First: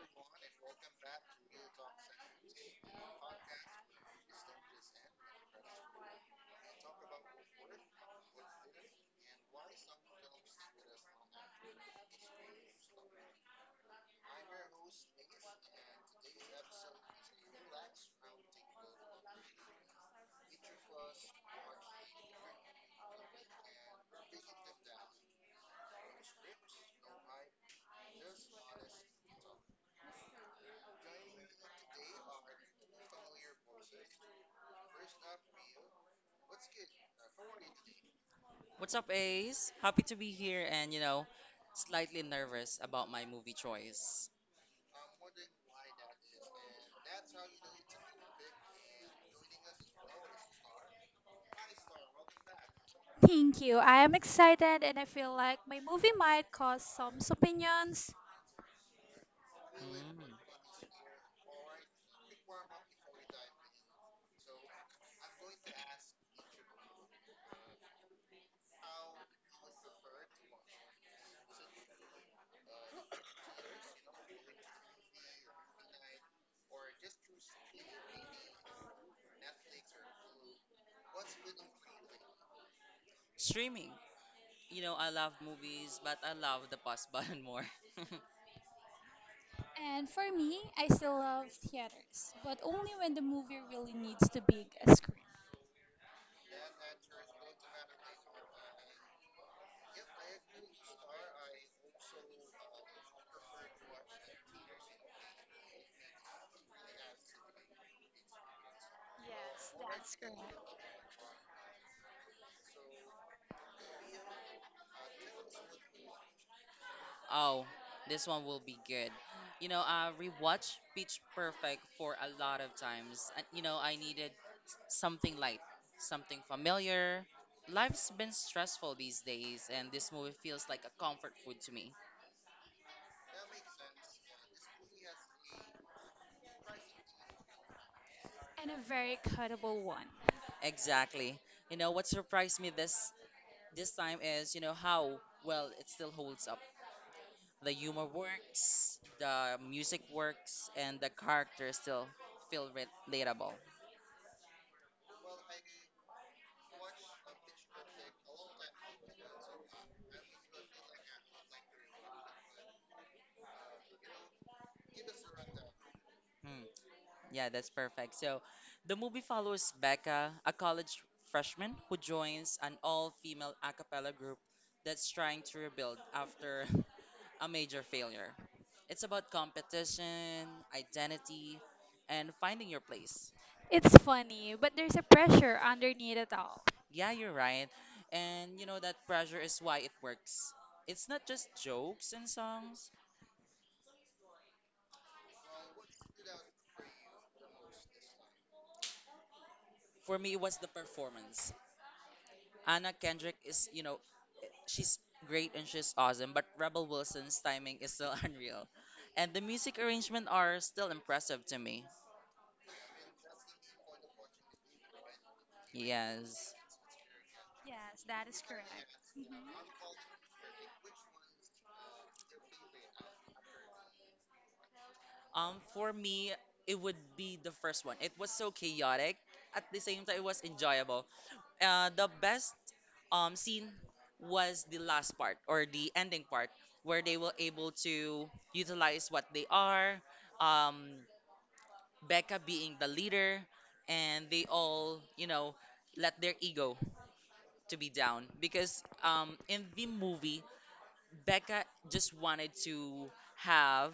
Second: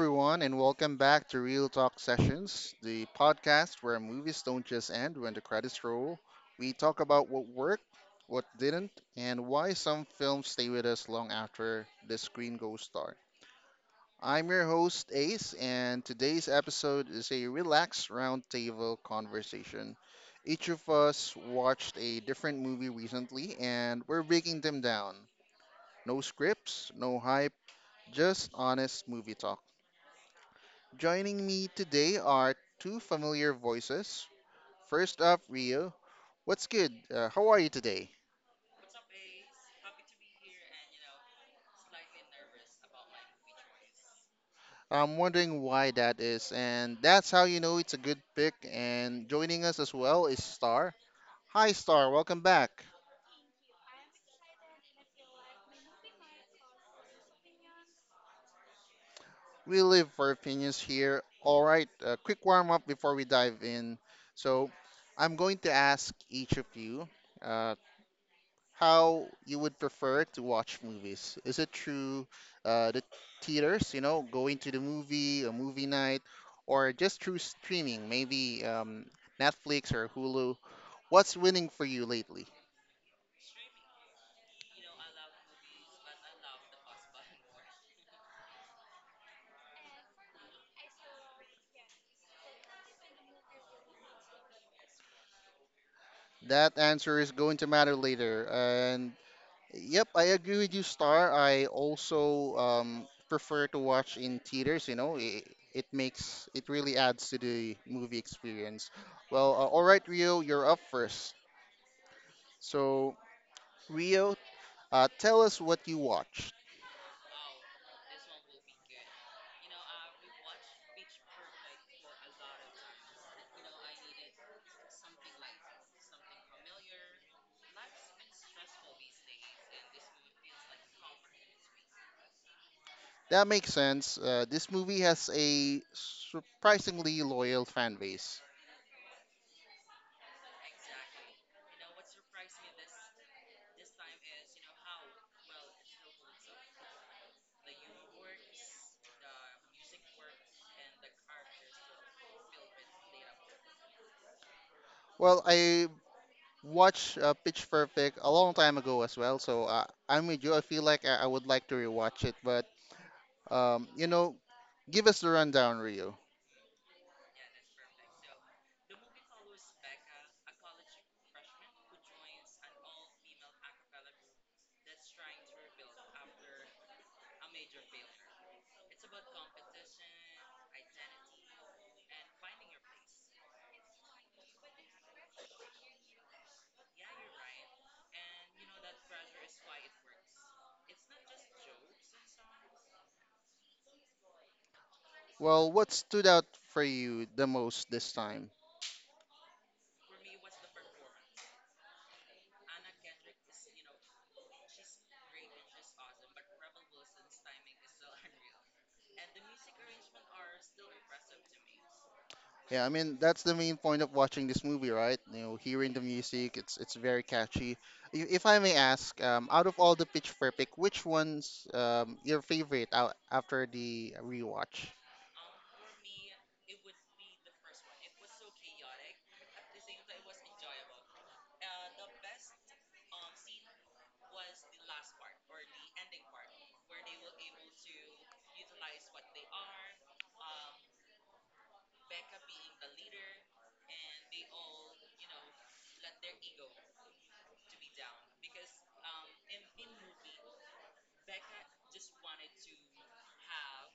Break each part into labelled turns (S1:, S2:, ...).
S1: everyone, and welcome back to Real Talk Sessions, the podcast where movies don't just end when the credits roll. We talk about what worked, what didn't, and why some films stay with us long after the screen goes dark. I'm your host, Ace, and today's episode is a relaxed roundtable conversation. Each of us watched a different movie recently, and we're breaking them down. No scripts, no hype, just honest movie talk. Joining me today are two familiar voices. First up, Rio. What's good? How are you today?
S2: What's up, Ace? Happy to be here and, you know, slightly nervous about my movie choice.
S1: I'm wondering why that is, and that's how you know it's a good pick. And joining us as well is Star. Hi, Star. Welcome back.
S2: Thank you. I am excited and I feel like my movie might cause some opinions.
S1: We live for
S2: Mm.
S1: opinions here. All right, a quick warm up before we dive in. So, I'm going to ask each of you uh, how you would prefer to watch movies. Is it through the theaters, going to the movie, a movie night, or just through streaming, maybe Netflix or Hulu? What's winning for you lately?
S2: Streaming. You know, I love movies, but I love the pause button more. And for me, I still love theaters, but only when the movie really needs to big a screen.
S1: That answer is going to matter later. And yep, I agree with you, Star. I also prefer to watch in theaters, it makes it really adds to the movie experience. Well, all right, Rio, you're up first. So, Rio, tell us what you watched.
S2: Oh, this one will be good. You know, I rewatched Pitch Perfect for a lot of times. I needed something light, something familiar. Life's been stressful these days, and this movie feels like a comfort food to me.
S1: That makes sense. This movie has a surprisingly loyal fan base.
S2: And a very cuttable one. Exactly. You know what surprised me this time is, you know, how well it still holds up. The humor works, the music works, and the characters still feel re- relatable.
S1: Well, I watched Pitch Perfect a long time ago as well, so I'm with you. I feel like I would like to rewatch it, but um, you know, give us the rundown, Rio.
S2: Hmm. Yeah, that's perfect. So the movie follows Becca, a college freshman who joins an all female a cappella group that's trying to rebuild after a major failure. It's about competition, identity, and finding your place. It's funny, but there's a pressure underneath it all. Yeah, you're right. And you know, that pressure is why it works. It's not just jokes and songs.
S1: Well, what stood out for you the most this time?
S2: For me, it was the performance. Anna Kendrick is, you know, she's great and she's awesome, but Rebel Wilson's timing is still unreal. And the music arrangement are still impressive to me.
S1: Yeah, I mean that's the main point of watching this movie, right? Hearing the
S2: Yes.
S1: music, it's very catchy.
S2: Yes, that is
S1: If I may
S2: correct.
S1: ask, out
S2: hmm
S1: of all the Pitch Perfect, which one's your favorite out after the rewatch?
S2: For me, it would be the first one. It was so chaotic. At the same time, it was enjoyable. The best scene was the last part or the ending part where they were able to utilize what they are. Um, Becca being the leader, and they all, you know, let their ego to be down because in the movie, Becca just wanted to have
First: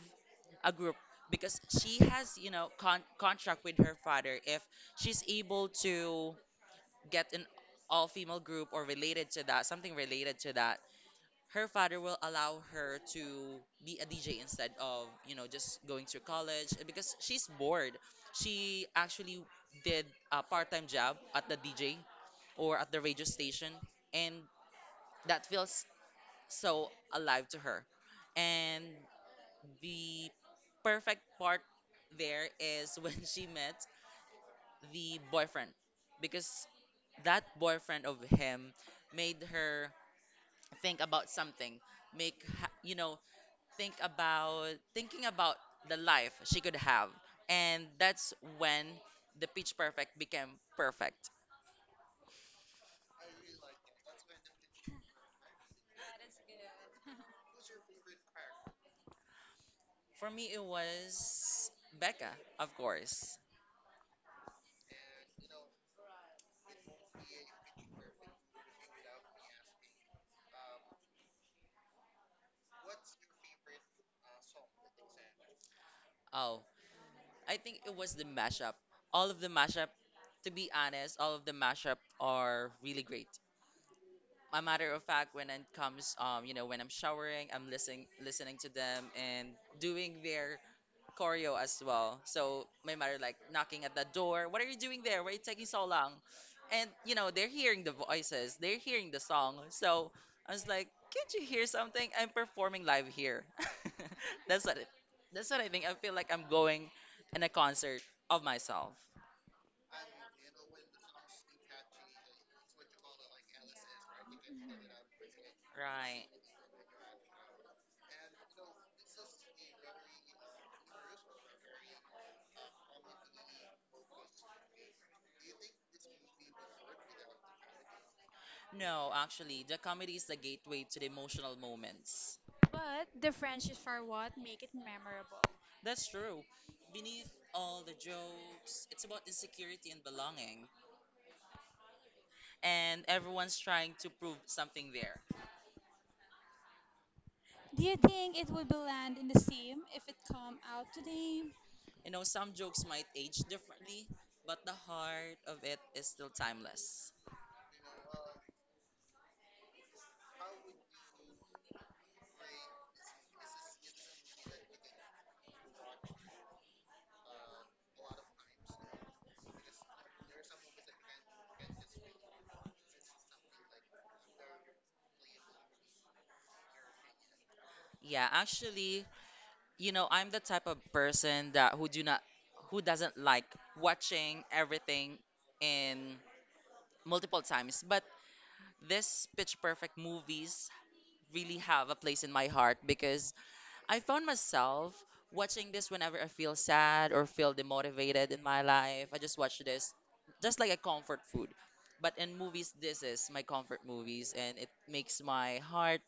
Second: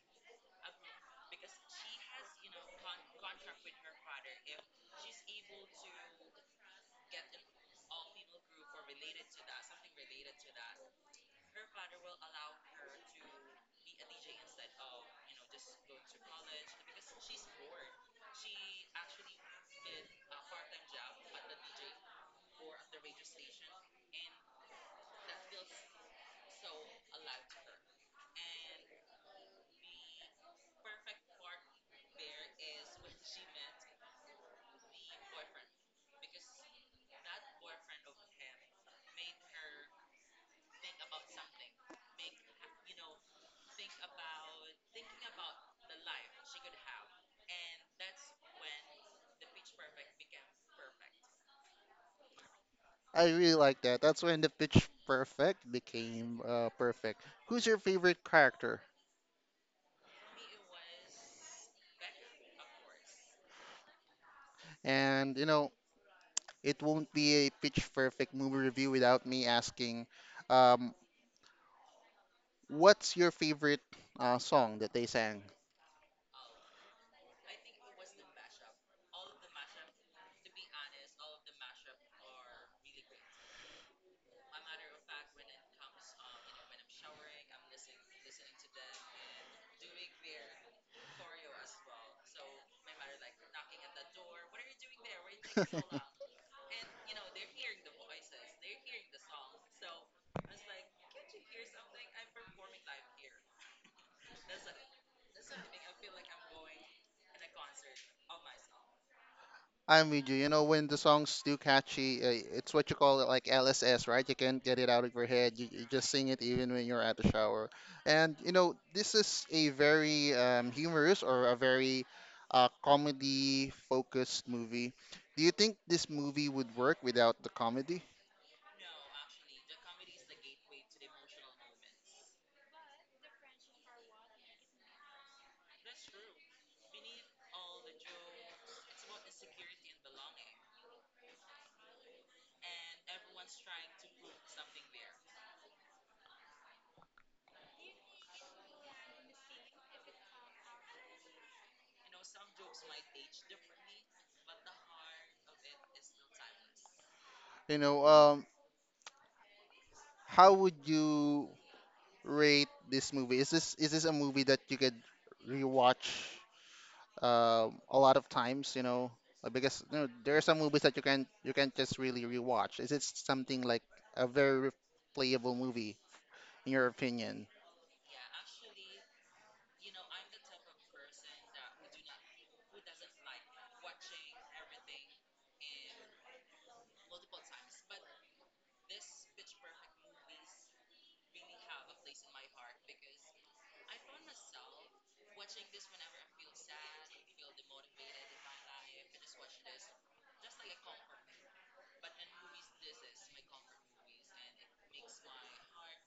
S2: a group because she has, you know, contract with her father. If she's able to get an all-female group or related to that, something related to that, her father will allow her to be a DJ instead of, you know, just going to college eh, because she's bored. She actually did a part-time job at the DJ or at the radio station, and that feels so alive to her. And the perfect part there is when she met the boyfriend, because that boyfriend of him made her think about something, make you know, think about thinking about the life she could have. And that's when the Pitch Perfect became perfect.
S1: I really like that. That's when the Pitch Perfect became perfect. Who's your favorite character?
S2: For me, it was Becca, of course.
S1: And it won't be a Pitch Perfect movie review without me asking, um, what's your favorite song that they sang?
S2: Oh, I think it was the mashup. All of the mashup, to be honest, all of the mashup are really great. A matter of fact, when it comes, you know, when I'm showering, I'm listening to them and doing their choreo as well. So my mother like knocking at the door, "What are you doing there? Why are you taking so long?" And you know, they're hearing the voices, they're hearing the song. So I was like, "Can't you hear something? I'm performing live here." That's what it, that's what I think. I feel like I'm going in a concert of myself.
S1: I'm with you. When the song's too catchy, it's what you call it like LSS, right? You can't get it
S2: Mhm.
S1: out of your head. You just sing it
S2: Right.
S1: even when you're at the shower. And, this is a very humorous or a very comedy focused movie. Do you think this movie would work without the comedy?
S2: No, actually, the comedy is the gateway to the emotional moments. But the French is for what make it memorable. That's true. Beneath all the jokes, it's about insecurity and belonging, and everyone's trying to prove something there. Do you think it would be land in the same if it come out today? You know, some jokes might age differently, but the heart of it is still timeless.
S1: You know, um, how would you rate this movie? Is this a movie that you could rewatch a lot of times, because there are some movies that you can't just really rewatch. Is it something like a very replayable movie in your opinion?
S2: Yeah, actually, you know, I'm the type of person that who do not who doesn't like watching everything in multiple times, but this Pitch Perfect movies really have a place in my heart, because I found myself watching this whenever I feel sad or feel demotivated in my life. I just watch this just like a comfort food. But in movies, this is my comfort movies, and it makes my heart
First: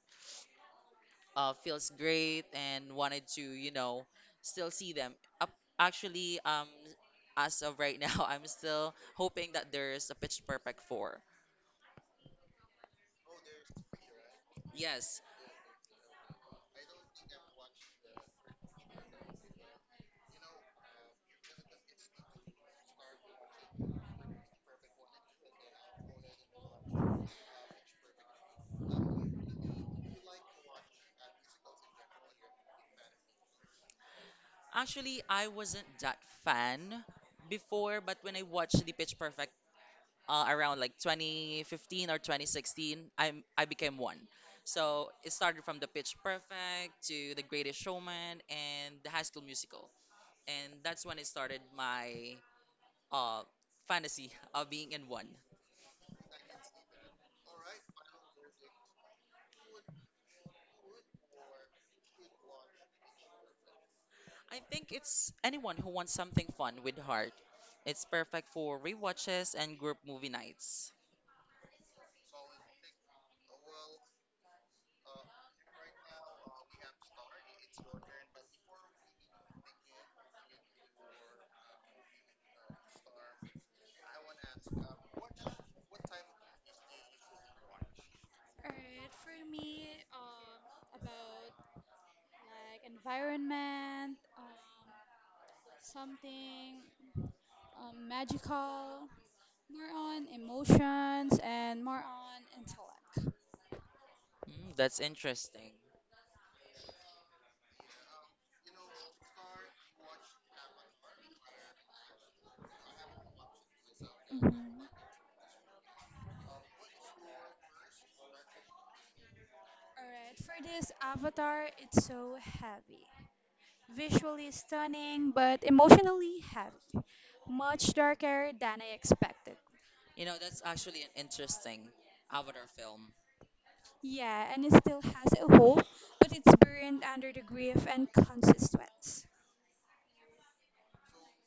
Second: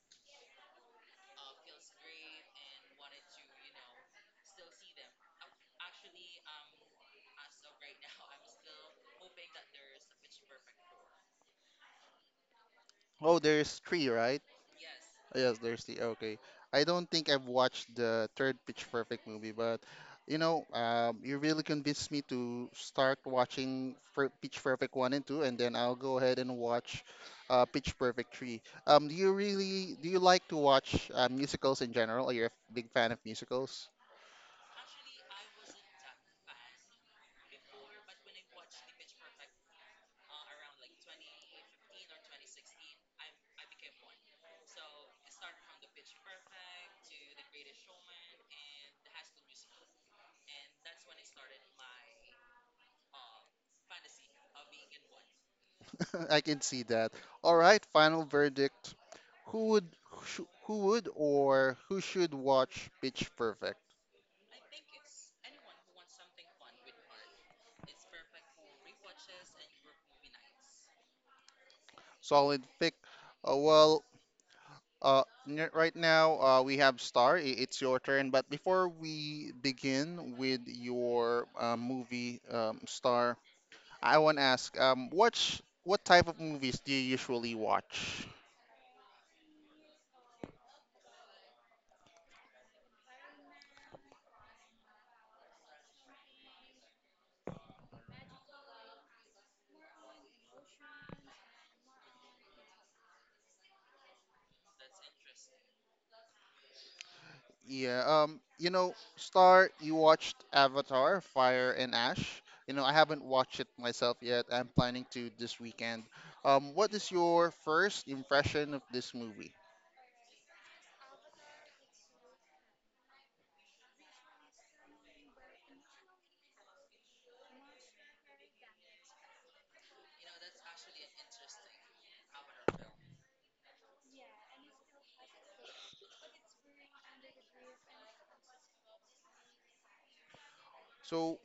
S2: feels great and wanted to, you know, still see them. Up, actually, as of right now, I'm still hoping that there's a Pitch Perfect 4.
S1: Oh, there's three, right?
S2: Yes,
S1: Yes, there's the okay. I don't think I've watched the third Pitch Perfect movie, but you really convinced me to start watching Pitch Perfect one and two, and then I'll go ahead and watch Pitch Perfect three. Do you like to watch musicals in general? Are you a big fan of musicals?
S2: actually, I wasn't that fan before, but when I watched the Pitch Perfect around like 2015 or 2016, I became one. So it started from the Pitch Perfect to the Greatest Showman and the High School Musical, and that's when it started my uh, fantasy of being in one.
S1: I can see that. All right, final verdict. Who would who sh who would or who should watch Pitch Perfect?
S2: I think it's anyone who wants something fun with heart. It's perfect for rewatches and group movie nights.
S1: Solid pick. Well, right now, we have Star. It's your turn. But before we begin with your movie, Star, I want to ask, what type of movies do you usually watch?
S2: Alright, for me, about like environment, something magical, more on emotions and more on intellect. Mm, that's interesting.
S1: Yeah, Star, you watched Avatar, Fire and Ash. I haven't watched it myself
S2: Mhm.
S1: yet. I'm
S2: Alright,
S1: planning to this weekend. What is your first impression of this movie?
S2: for this avatar, it's so heavy. Visually stunning, but emotionally heavy. Much darker than I expected. You know, that's actually an interesting Avatar film. Yeah, and it still has a hope, but it's buried under the grief and conscious sweats.
S1: So,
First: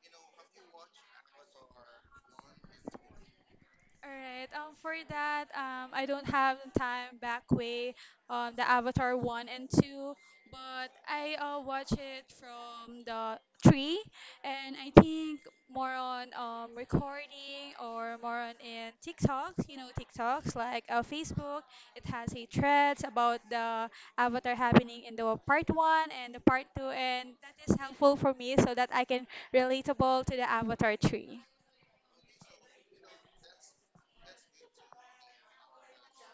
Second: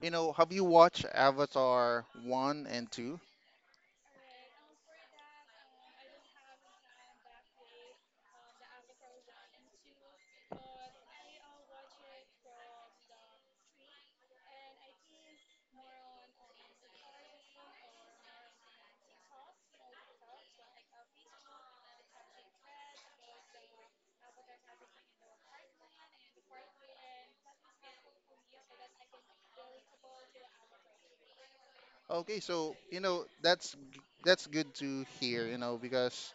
S1: have you watched Avatar 1 and 2?
S2: All right. For that, I don't have time back way on the Avatar one and two, but I watch it from the three, and I think more on recording or more on in TikToks. You know, TikToks like Facebook. It has a threads about the Avatar happening in the part one and the part two, and that is helpful for me so that I can relatable to the Avatar three.
S1: Okay, so that's good to hear, because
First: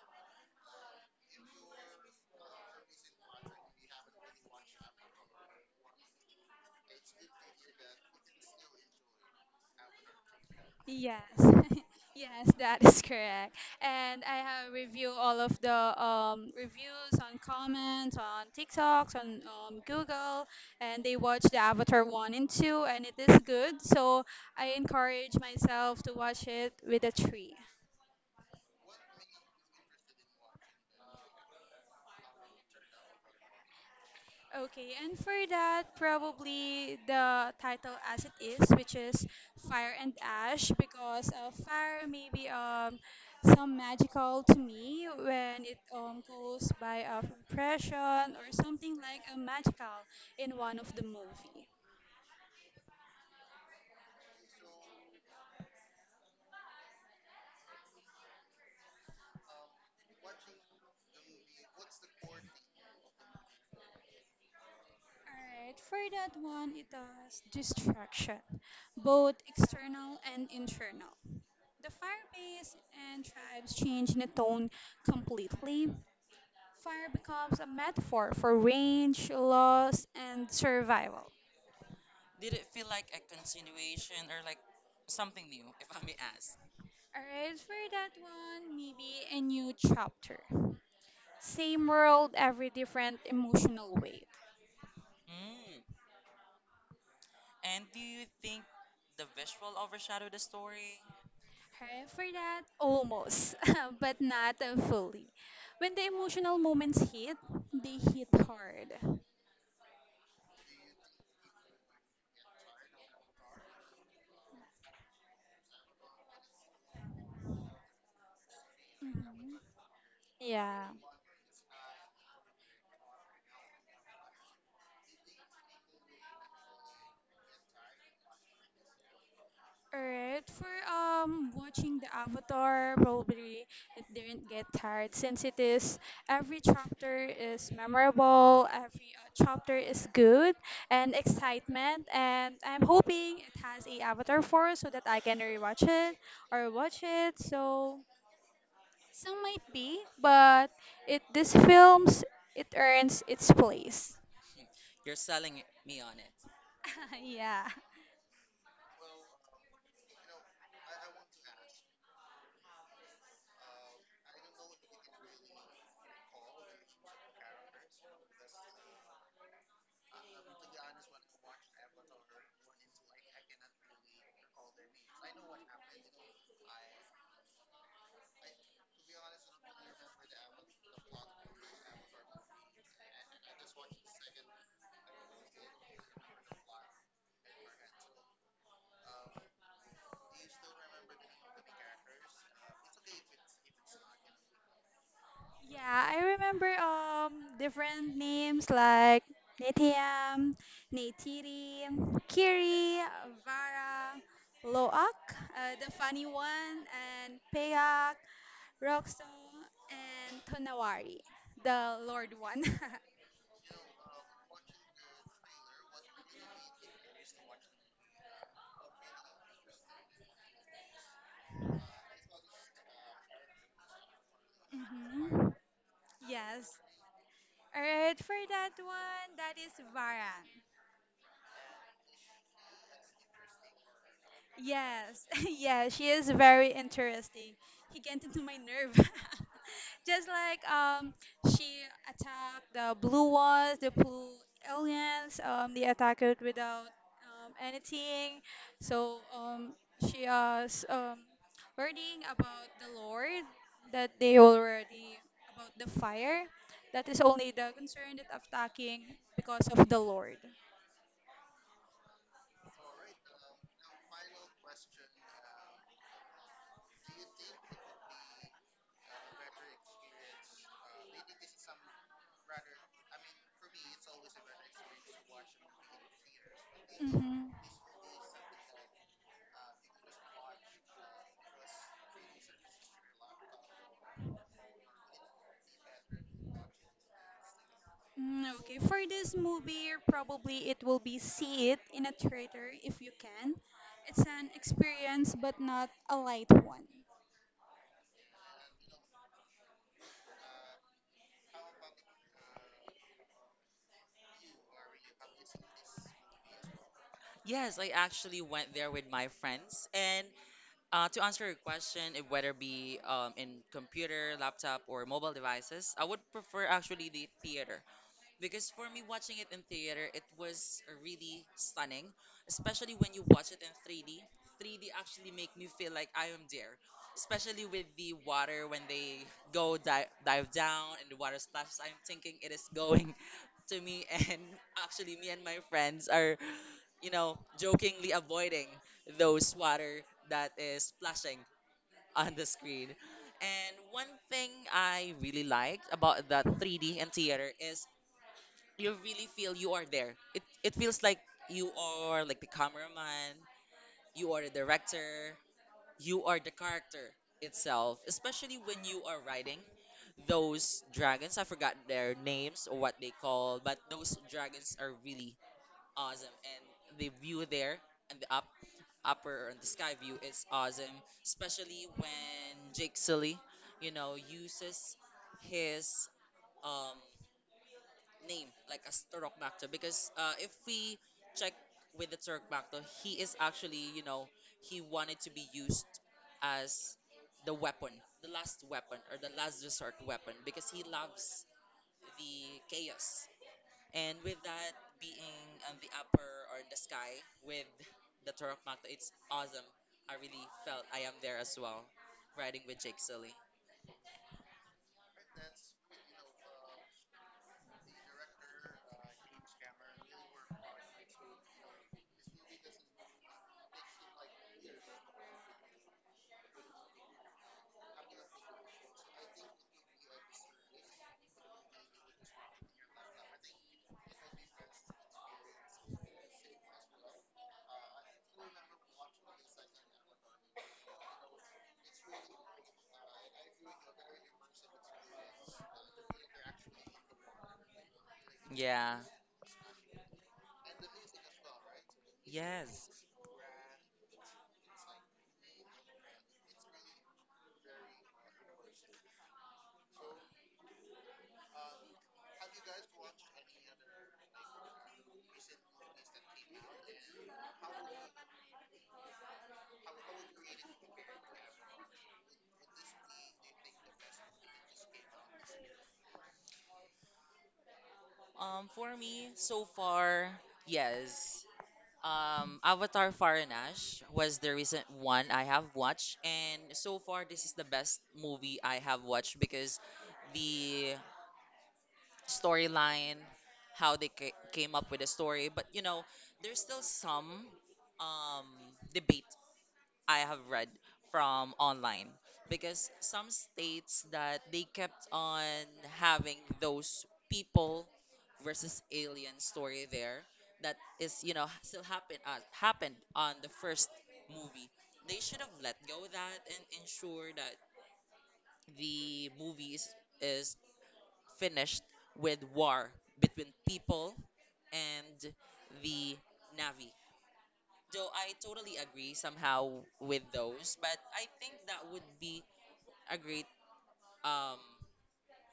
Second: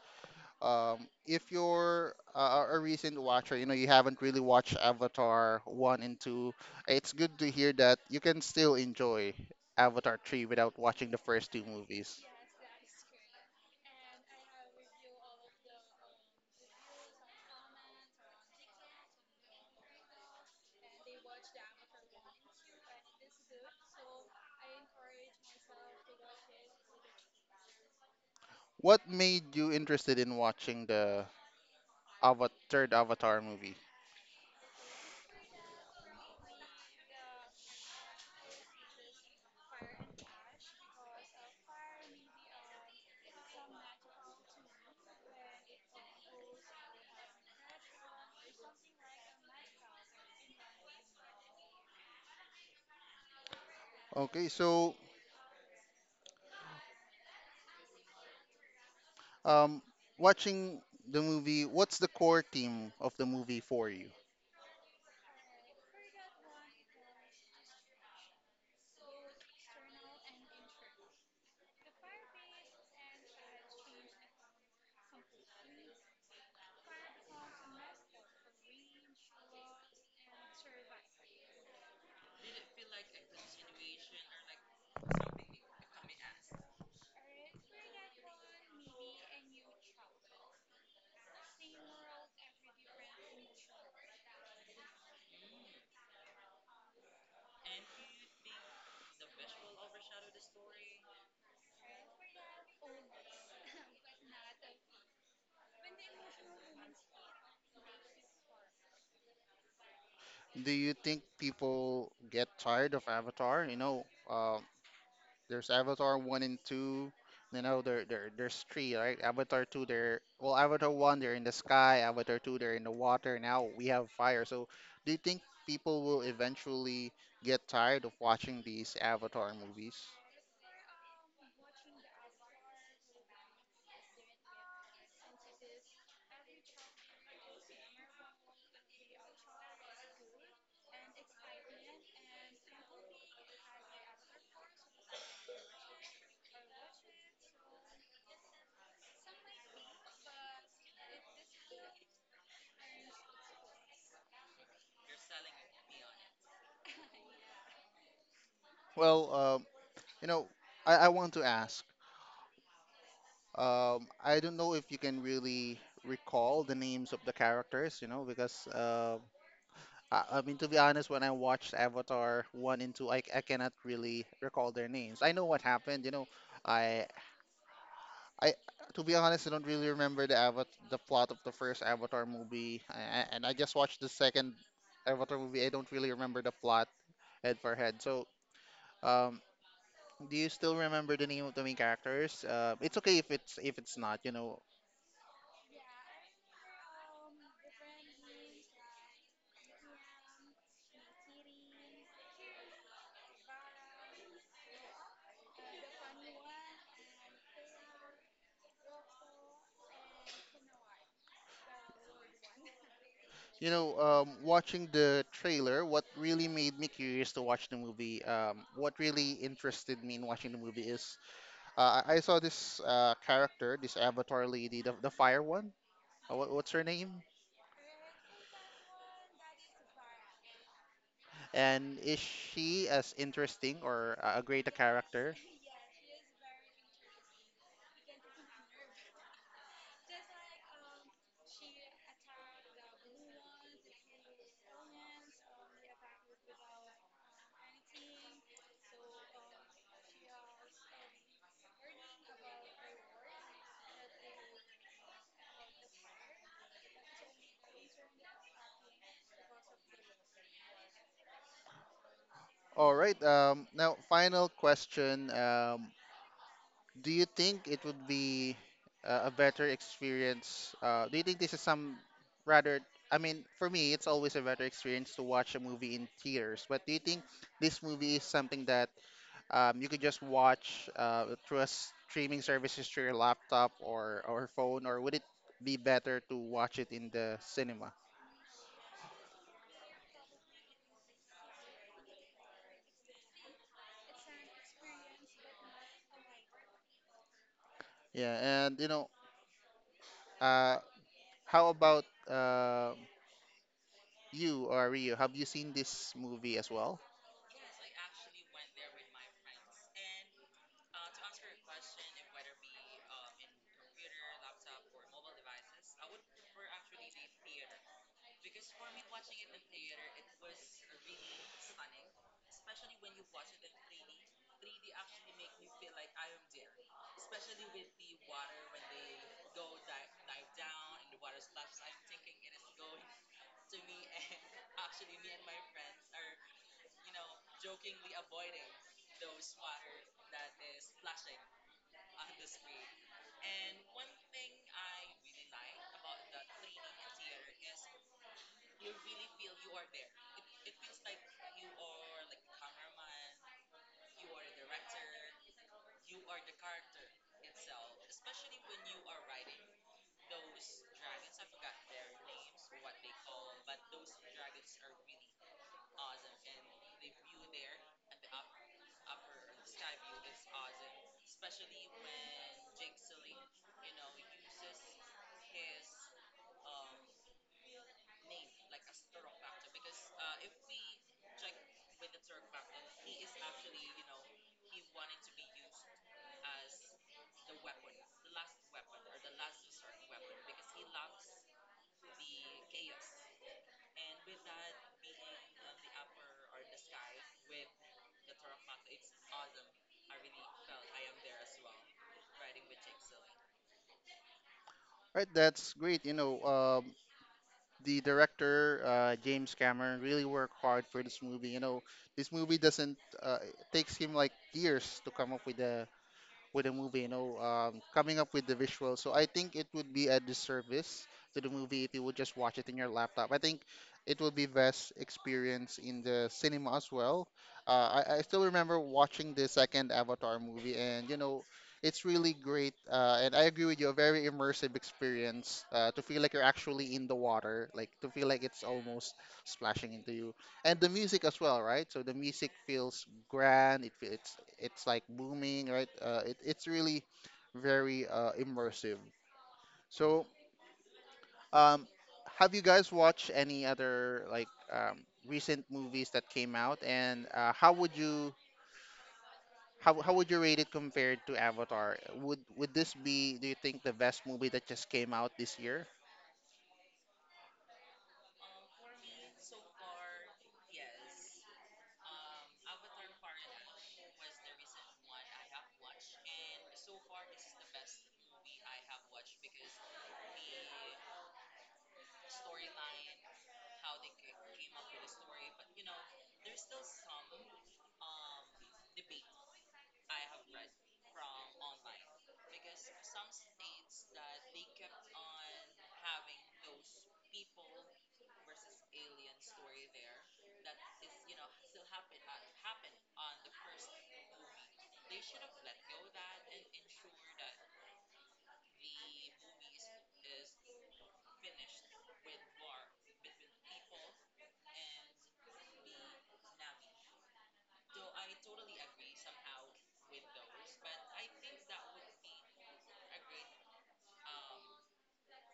S1: if you're a recent watcher, you haven't really watched Avatar one and two, it's good to hear that you can still enjoy Avatar three without watching the
S2: Yes,
S1: first two movies.
S2: yes, that is correct. And I have review all of the reviews on comments on TikToks on Google, and they watch the Avatar one and two, and it is good. So I encourage myself to watch it with a tree.
S1: What made you interested in watching the Ava third Avatar movie?
S2: Okay, and for that, probably the title as it is, which is Fire and Ash, because fire may be some magical to me when it goes by a impression or something like a magical in one of the movie.
S1: Okay, so um, watching the movie, what's the core theme of the movie for you?
S2: Alright, for that one, it does destruction, both external and internal. The fire base and tribes change in a tone completely. Fire becomes a metaphor for range, loss, and survival. Did it feel like a continuation or like something new, if I may ask? Alright, for that one, maybe a new chapter. Same world, every different emotional weight. Mm. And do you think the visual overshadowed the story? Alright, for that, almost, but not fully. When the emotional moments hit, they hit hard.
S1: Do you think people get tired of Avatar? There's Avatar one and two. There's three, right?
S2: Mhm.
S1: Avatar two, they're well, Avatar
S2: Yeah.
S1: one, they're in the sky. Avatar two, they're in the water. Now we have fire. So, do you think people will eventually get tired of watching these Avatar movies?
S2: Alright, for watching the Avatar, probably it didn't get tired since it is every chapter is memorable, every chapter is good and excitement, and I'm hoping it has a Avatar 4 so that I can rewatch it or watch it. So some might be, but it this films it earns its place. You're selling me on it. Yeah.
S1: Well, you know, I want to ask. I don't know if you can really recall the names of the characters, because I mean, to be honest, when I watched Avatar one and two, I cannot really recall their names. I know what happened. I I To be honest, I don't really remember the Avat the plot of the first Avatar movie, and I just watched the second Avatar movie. I don't really remember the plot head for head. So, um, do you still remember the name of the main characters? It's okay if it's not.
S2: Yeah, I remember different names like Netiam, Neytiri, Kiri, Vara, Loak, the funny one, and Peak, Roxo, and Tonawari, the Lord one.
S1: Watching the trailer, what really made me curious to watch the movie, what really interested me in watching the movie is I saw this character, this avatar lady, the fire
S2: hmm
S1: one. What's
S2: Yes.
S1: her name?
S2: All right, for that one, that is Vara.
S1: And is she as interesting or a greater
S2: Yes,
S1: character?
S2: yeah, she is very interesting. He get into my nerve. Just like she attacked the blue ones, the blue aliens. They attacked it without anything. So she was learning about the Lord that they already about the fire. That is only the concern that attacking because of the Lord.
S1: All right. Now, final question. Do you think it would be a better experience? Do you think this is some rather? I mean, for me, it's always a better experience to watch a movie in theaters. But do you think
S2: Mhm.
S1: this movie is something that you could just watch through a streaming services through your laptop or phone, or would it be better to watch it in the cinema?
S2: Mm, okay, for this movie, probably it will be see it in a theater if you can. It's an experience, but not a light one.
S1: Yeah, and uh, how about uh, you or Rio? Have you seen this movie as well?
S2: Yes, I actually went there with my friends. And to answer your question, if whether be in computer, laptop, or mobile devices, I would prefer actually the theater. Because for me, watching it in theater, it was really stunning, especially when you watch it in 3D. 3D actually make me feel like I am there, especially with the water when they go dive down and the water splashes. I'm thinking it is going to me, and actually, me and my friends are, you know, jokingly avoiding those water that is splashing on the screen. And one thing I really liked about the 3D and theater is you really feel you are there. It feels like you are like the cameraman, you are the director, you are the character itself, especially when you are riding those dragons. I forgot their names or what they call, but those dragons are really awesome, and the view there and the up upper and the sky view is awesome, especially when Jake Sully, you know, uses his um name like as Turok, because if we check with the Turok, he is actually, you know, he wanted to be used as the weapon, the last weapon or the last resort weapon, because he loves the chaos. And with that, being on the upper or in the sky with the Turok, it's awesome. I really felt I am there as well, riding with Jake Sully.
S1: Right, that's great. The director James Cameron really worked hard for this movie. This movie doesn't it takes him like years to come up with the movie, coming up with the visuals. So I think it would be a disservice to the movie if you would just watch it in your laptop. I think it would be best experience in the cinema as well. I still remember watching the second Avatar movie, and it's really great. And I agree with you, a very immersive experience to feel like you're actually in the water, like to feel like it's
S2: Yeah.
S1: almost splashing into you and the music as well, right? So the music
S2: Yes.
S1: feels grand. It's like booming, right? It's really very immersive. So um, have you guys watched any other like recent movies that came out? And how how would you rate it compared to Avatar? Would this be do you think the best movie that just came out this year?
S2: For me, so far, yes. Avatar Faranash was the recent one I have watched, and so far this is the best movie I have watched because the storyline, how they came up with the story. But you know, there's still some um debate I have read from online because some states that they kept on having those people versus alien story there that is, you know, still happened on the first movie. They should have let go that and ensure that the movies is finished with war between people and the navi Joe. I totally agree somehow with those, but I think that would be a great um,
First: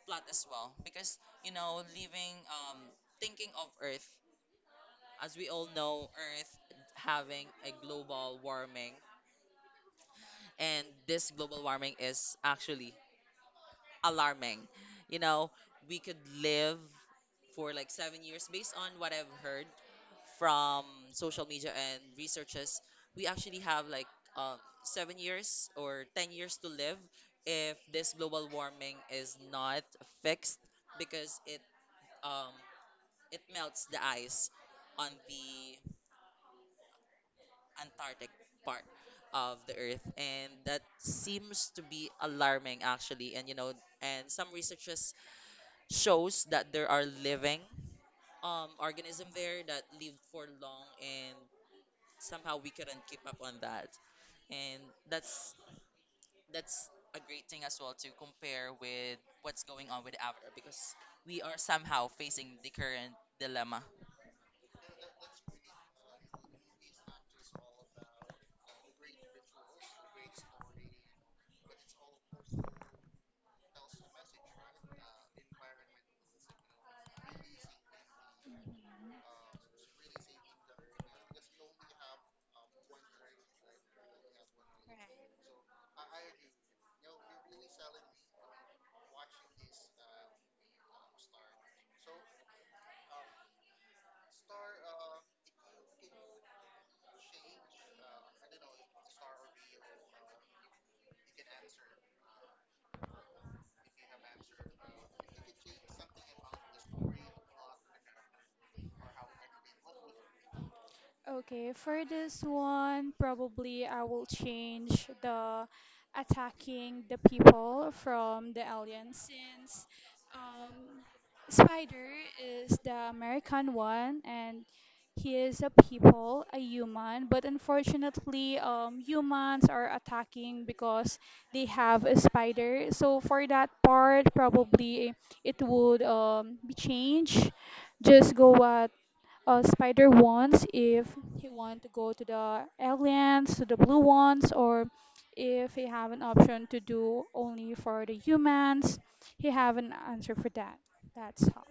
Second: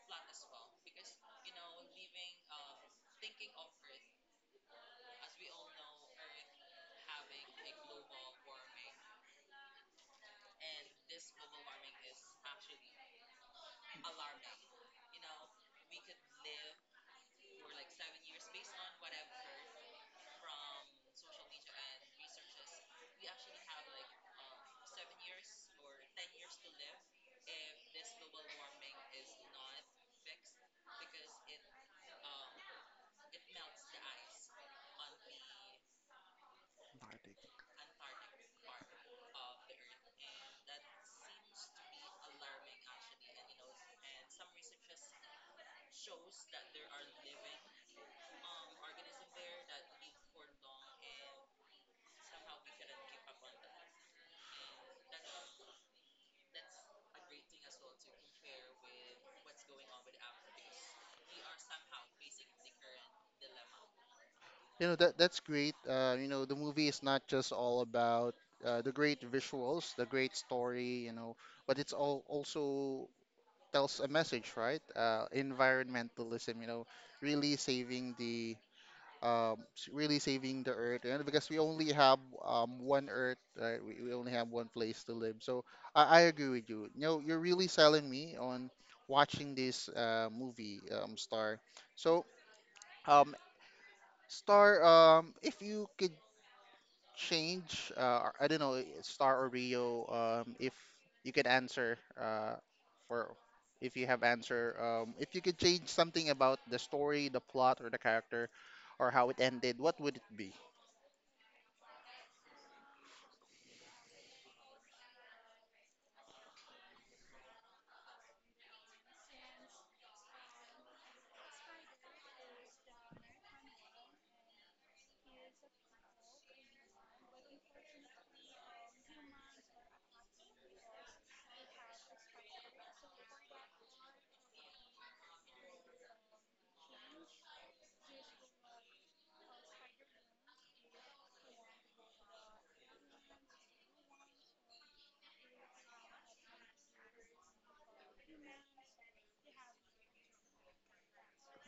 S2: plot as well because, you know, living, thinking of Earth, as we all know, Earth having a global warming, and this global warming is actually alarming. You know, we could live for like 7 years based on what I've heard from social media and researches. We actually have like um, 7 years or 10 years to live if this global warming is not fixed because um, it melts the ice on the Antarctic part of the earth, and that seems to be alarming actually. And you know, and some researchers shows that there are living organism there that live for long, and somehow we couldn't keep up on that. And that's that's a great thing as well to compare with what's going on with Avatar because we are somehow facing the current dilemma.
S1: You know, that's great. The movie is not just all about the great visuals, the great story, but it's all also tells a message, right? Environmentalism, really saving the really saving the earth, and because we only have one earth, right? We only have one place to live. So I agree with you. You're really selling me on watching this movie, Star. So um, Star, if you could change? I don't know, Star or Rio. If you could answer, or if you have answer, if you could change something about the story, the plot, or the character, or how it ended, what would it be?
S2: Okay, for this one, probably I will change the attacking the people from the aliens. Since um, Spider is the American one and he is a people, a human, but unfortunately, humans are attacking because they have a spider. So for that part, probably it would be changed. Just go Spider wants, if he want to go to the aliens, to the blue ones, or if he have an option to do only for the humans, he have an answer for that. That's all.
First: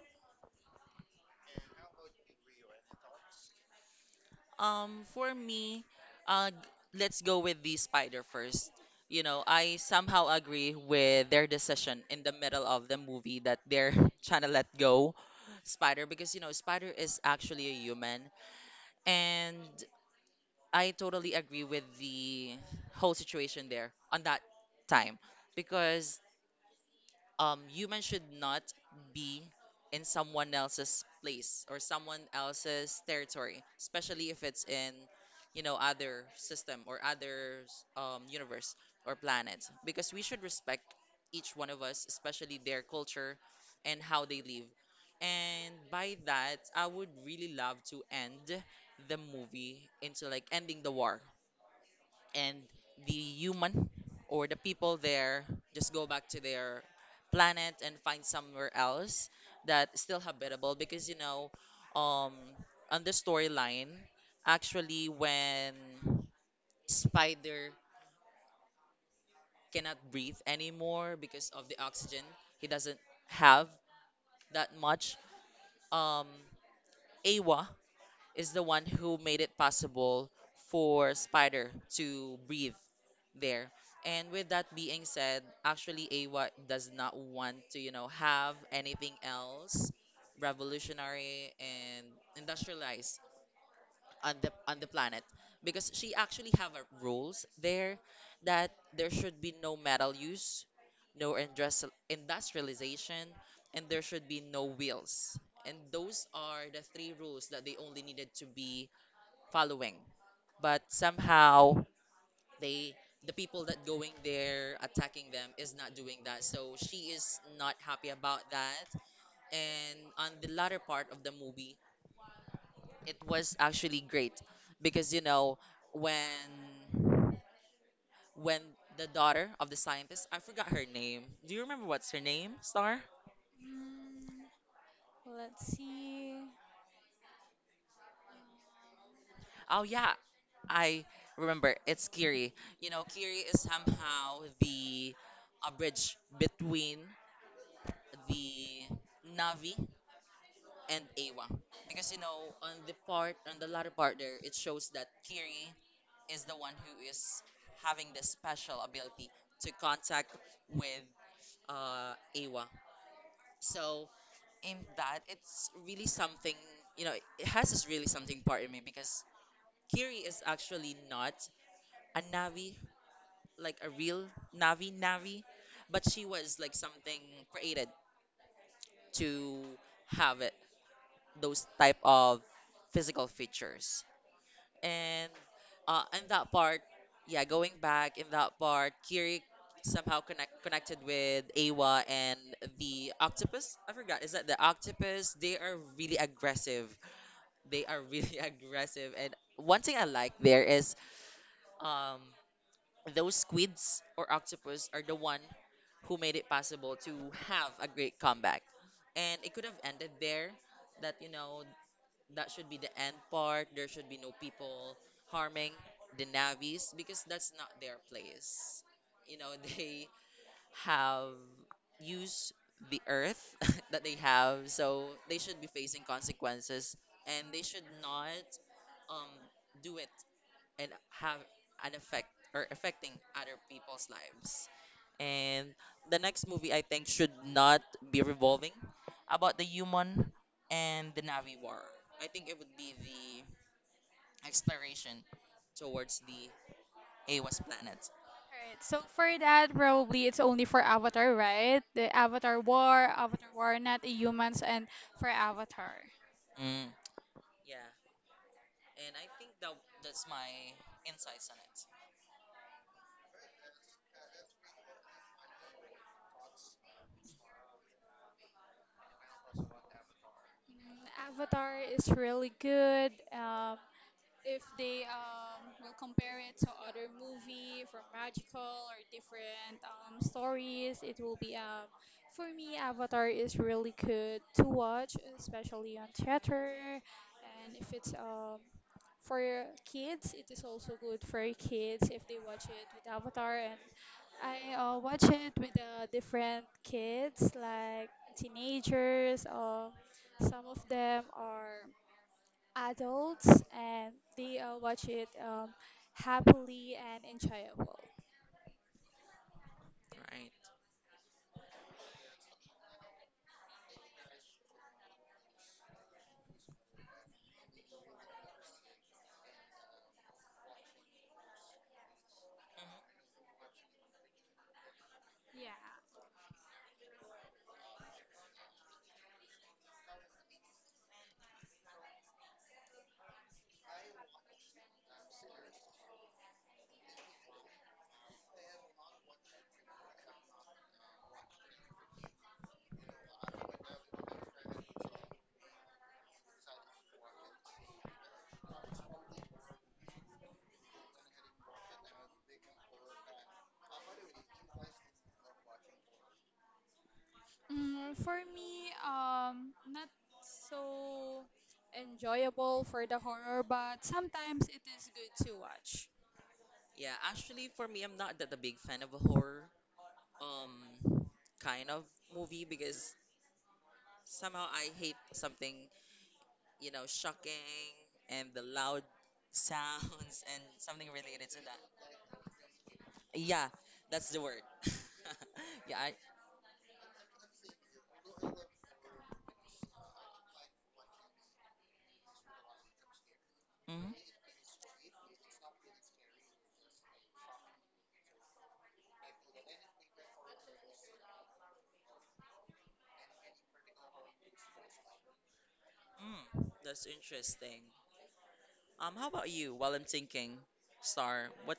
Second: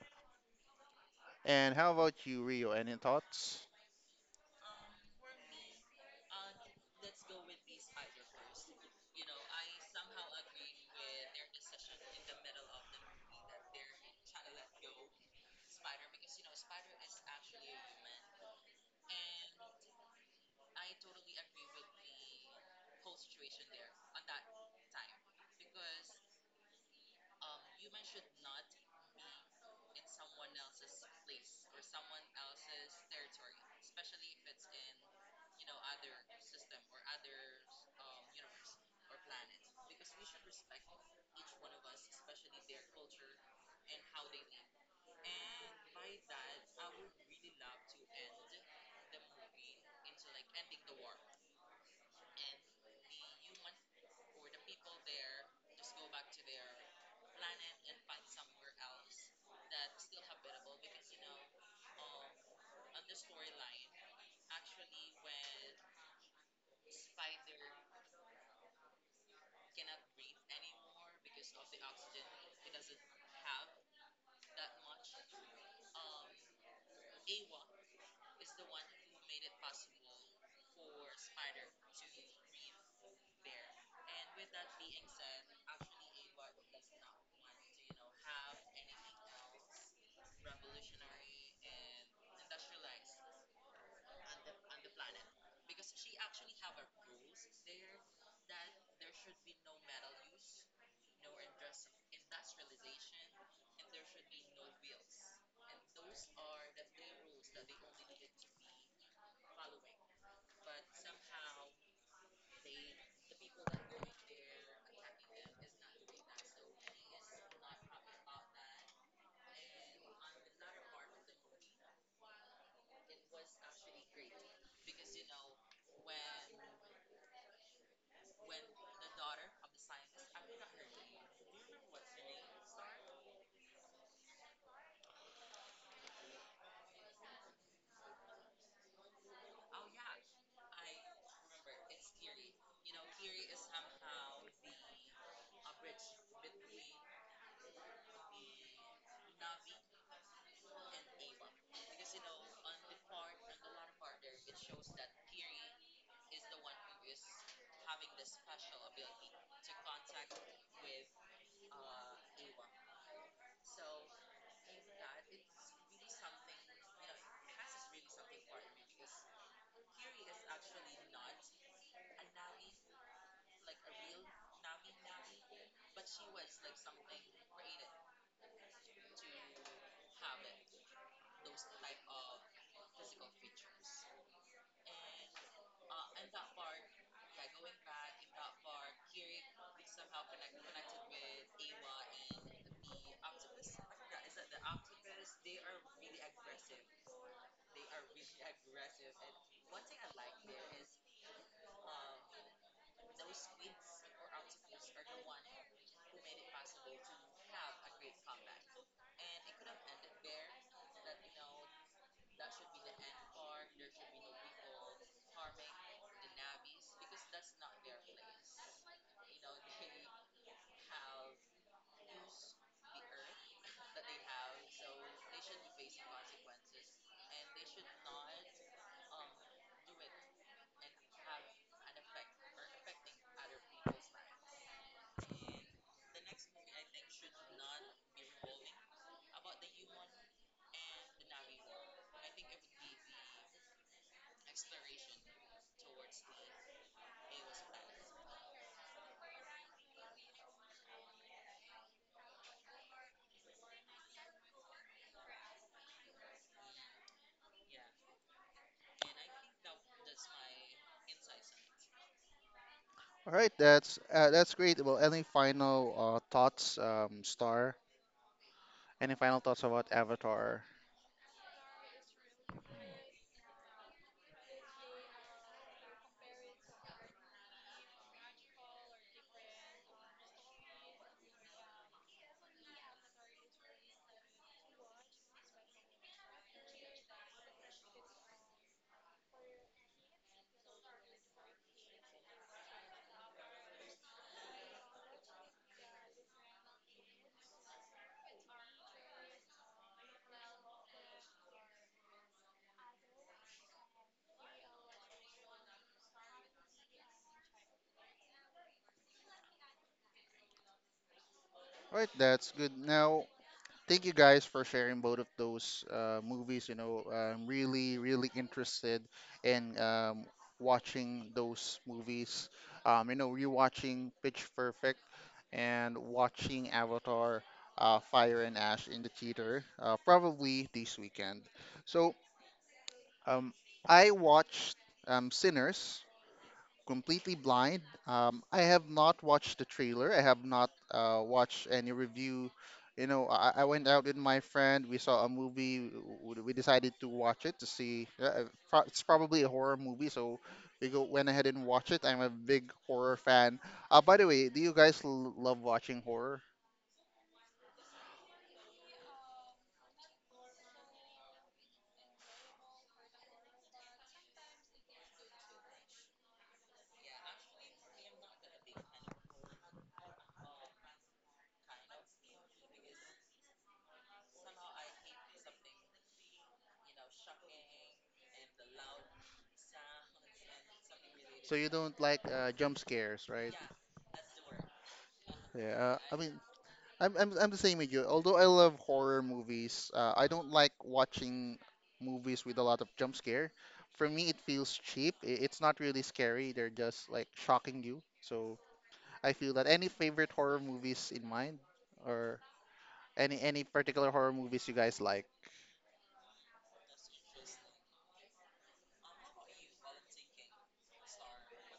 S1: And how about you, Rio? Any thoughts?
S2: For me, uh, g- let's go with the spider first. You know, I somehow agree with their decision in the middle of the movie that they're trying to let go spider because, you know, spider is actually a human. And I totally agree with the whole situation there on that time because humans should not be in someone else's place or someone else's territory, especially if it's in, you know, other system or other universe or planet, because we should respect each one of us, especially their culture and how they live. And by that, I would really love to end the movie into like ending the war, and the human or the people there just go back to their planet and find somewhere else that is still habitable because, you know, um on the storyline, actually when spider cannot breathe anymore because of the oxygen, he doesn't have that much, um Awa is the one who made it possible for spider to breathe there. And with that being said, actually AWA does not want to, you know, have anything else revolutionary and industrialized on the planet because she actually have a rules there that there should be no metal use, no industrialization, and there should be no wheels. And those are the three rules that they only needed to be following. But somehow they the people that going there attacking them is not doing that, so she is not happy about that. And on the latter part of the movie, it was actually great because, you know, when when the daughter of the scientist, I forgot her name. Do you remember what's her name, Star? Mm, let's see. Oh yeah, I remember. It's Kiri. You know, Kiri is somehow the a bridge between the Navi and Awa. Because you know, on the latter part there, it shows that Kiri is the one who is having the special ability to contact with uh Awa. So in that, it's really something. You know, it has this really something part in me because Kiri is actually not a Navi, like a real Navi Navi, but she was like something created to have it, those type of physical features. And in that part, yeah, going back in that part, Kiri somehow connected with Awa and the octopus. I forgot, is that the octopus? They are really aggressive. They are really aggressive. And one thing I like there is, um, those squids or octopus are the one who made it possible to have a great comeback. And it could have ended there. That, you know, that should be the end part. There should be no people harming the Navis because that's not their place. You know, they have used the earth that they have, so they should be facing consequences, and they should not um, do it and have an effect or affecting other people's lives. And the next movie, I think, should not be revolving about the human and the Navi war. I think it would be the exploration towards the Awas planet. Alright, so for that, probably it's only for Avatar, right? The Avatar War, not humans, and for Avatar. Mm. Yeah, and I think that's my insights on it.
S1: All right, that's great. Well, any final thoughts, Star? Any final thoughts about Avatar?
S2: Avatar is really good. If they will compare it to other movie from magical or different stories, it will be, for me Avatar is really good to watch, especially on theater. And if it's, for kids, it is also good for kids if they watch it with Avatar. And I watch it with different kids, like teenagers, or some of them are adults, and they watch it happily and enjoyable. Right.
S1: All right, that's good. Now, thank you guys for sharing both of those movies. I'm really, really interested in watching those movies.
S2: Mhm.
S1: Rewatching Pitch Perfect and
S2: Yeah.
S1: watching Avatar Fire and Ash in the theater, probably this weekend. So, um, I watched Sinners completely blind. I have not watched the trailer. I have not watched any review. I went out with my friend. We saw a movie. We decided to watch it to see. It's probably a horror movie, so we go went ahead and watch it. I'm a big horror fan. By the way, do you guys love watching horror?
S2: For me, not so enjoyable for the horror, but sometimes it is good to watch. Yeah, actually, for me, I'm not that a big fan of a horror um kind of movie because somehow I hate something, you know, shocking and the loud sounds and something related
S1: So
S2: to
S1: you
S2: that.
S1: don't like jump scares, right?
S2: Yeah, that's the word. Yeah,
S1: Yeah.
S2: I...
S1: I mean, I'm the same with you. Although I love horror movies, I don't like watching movies with a lot of jump scare. For
S2: Mhm.
S1: me, it feels cheap. It's not really scary. They're just like shocking you. So I feel that any favorite horror movies in mind, or any particular horror movies you guys like.
S2: That's interesting. How about you? While I'm thinking, Star, what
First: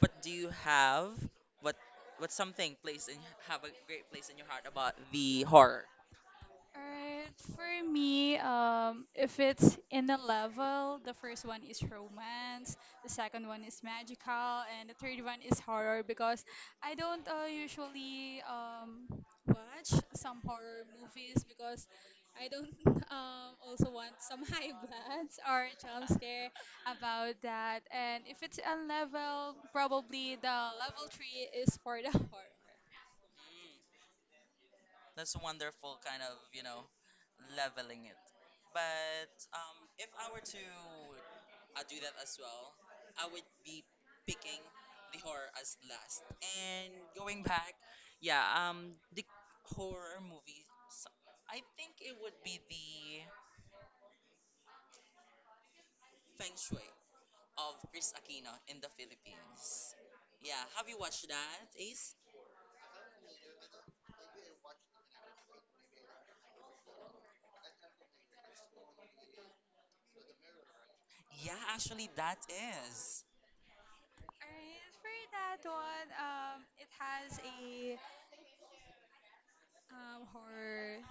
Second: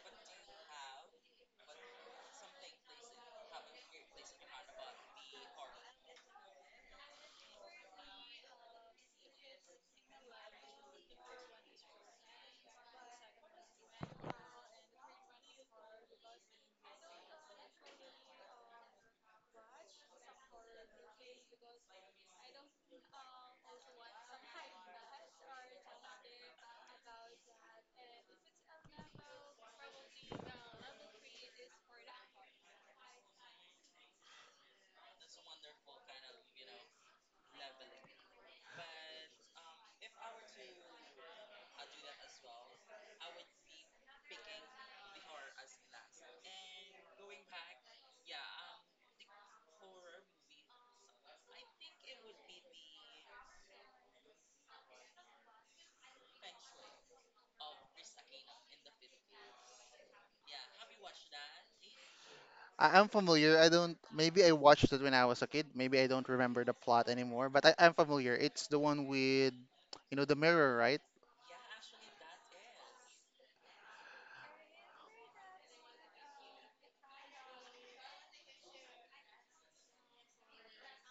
S2: what do you have? What what something place in have a great place in your heart about the horror? Alright, for me, if it's in a level, the first one is romance, the second one is magical, and the third one is horror because I don't usually watch some horror movies because I don't also want some high bloods or jump scare about that. And if it's a level, probably the level three is for the horror. That's wonderful, kind of, you know, leveling it. But if I were to do that as well, I would be picking the horror as last. And going back, yeah, the horror movie, I think it would be the Feng Shui of Chris Aquino in the Philippines. Yeah, have you watched that, Ace?
S1: I'm familiar. I don't. Maybe I watched it when I was a kid. Maybe I don't remember the plot anymore. But I'm familiar. It's the one with, you know, the mirror, right?
S2: Yeah, actually, that is. Alright, for that one, it has a horror.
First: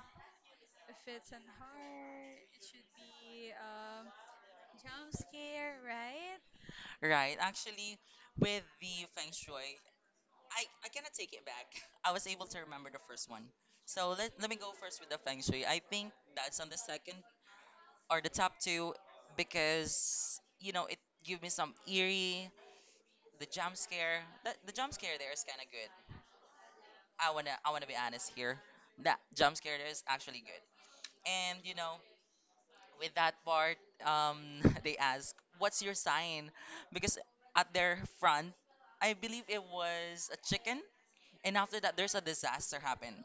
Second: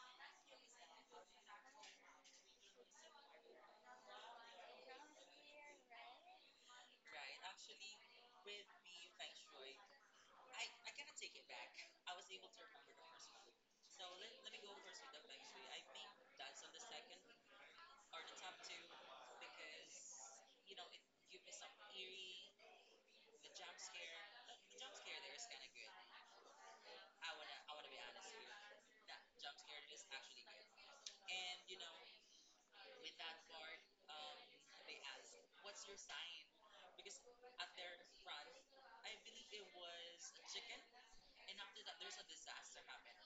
S2: If it's an horror, it should be jump scare, right? Right. Actually, with the Feng Shui, I cannot take it back. I was able to remember the first one. So let me go first with the Feng Shui. I think that's on the second or the top two because, you know, it gave me some eerie, the jump scare. The jump scare there is kind of good. I wanna be honest here. That jump scare is actually good. And you know, with that part, um, they ask, "What's your sign?" Because at their front, I believe it was a chicken. And after that, there's a disaster happened.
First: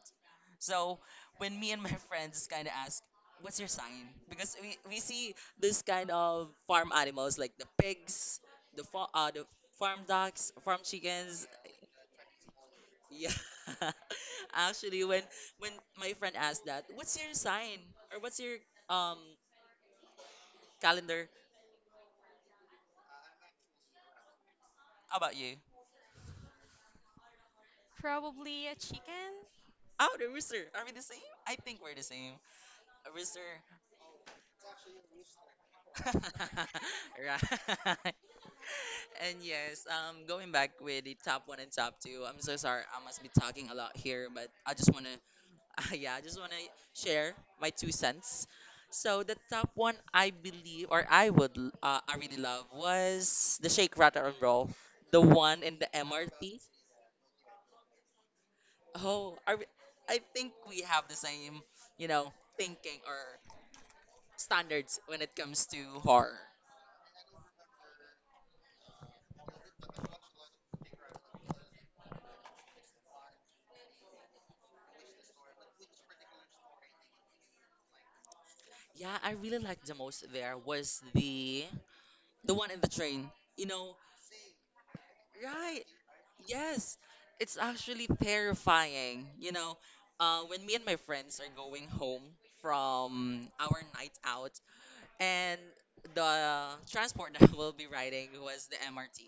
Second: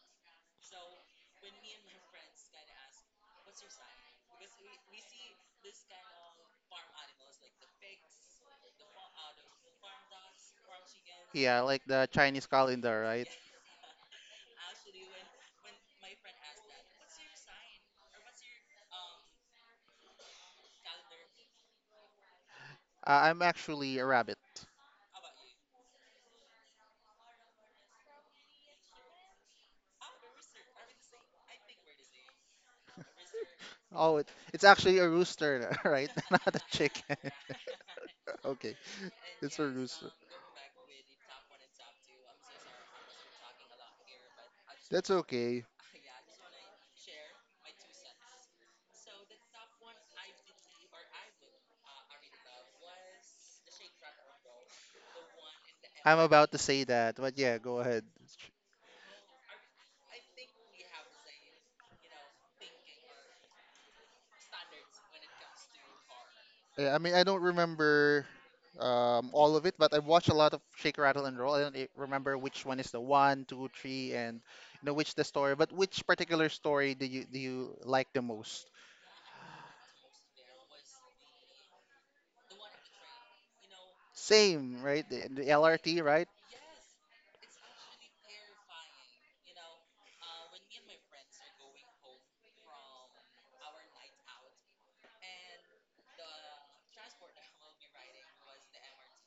S2: So when me and my friends kind of ask, "What's your sign?" Because we see this kind of farm animals like the pigs, the farm ducks, farm chickens,
S1: Yeah, like the Chinese calendar, right?
S2: yeah. Actually, when my friend asked that, what's your sign or what's your um calendar?
S1: I'm actually a rabbit.
S2: How about you? Probably a chicken. Oh, the rooster. Are we the same? I think we're the same. A rooster.
S1: Oh, it, it's actually a rooster, right? Not a chicken.
S2: Right.
S1: Okay,
S2: And
S1: it's a
S2: yes,
S1: rooster.
S2: going back with the top one and top two, I'm so sorry. I must be talking a lot here, but I just want
S1: That's okay.
S2: to yeah, I just want to share my two cents. So the top one I believe, or I really love, was the Shake Rattle and Roll, the one in the
S1: I'm about to
S2: MRT.
S1: say that, but yeah, go ahead.
S2: Oh, I think we have the same, you know, thinking or standards when it comes to horror.
S1: Yeah, I mean, I don't remember all of it, but I've watched a lot of Shake, Rattle, and Roll. I don't remember which one is the one, two, three, and you know which the story. But which particular story do you like the most?
S2: Yeah, I really liked the most there was the one in the train. You know,
S1: Same, right? The
S2: right?
S1: LRT, right?
S2: Yes, it's actually terrifying. You know, when me and my friends are going home from our night out, and the transport that we'll be riding was the MRT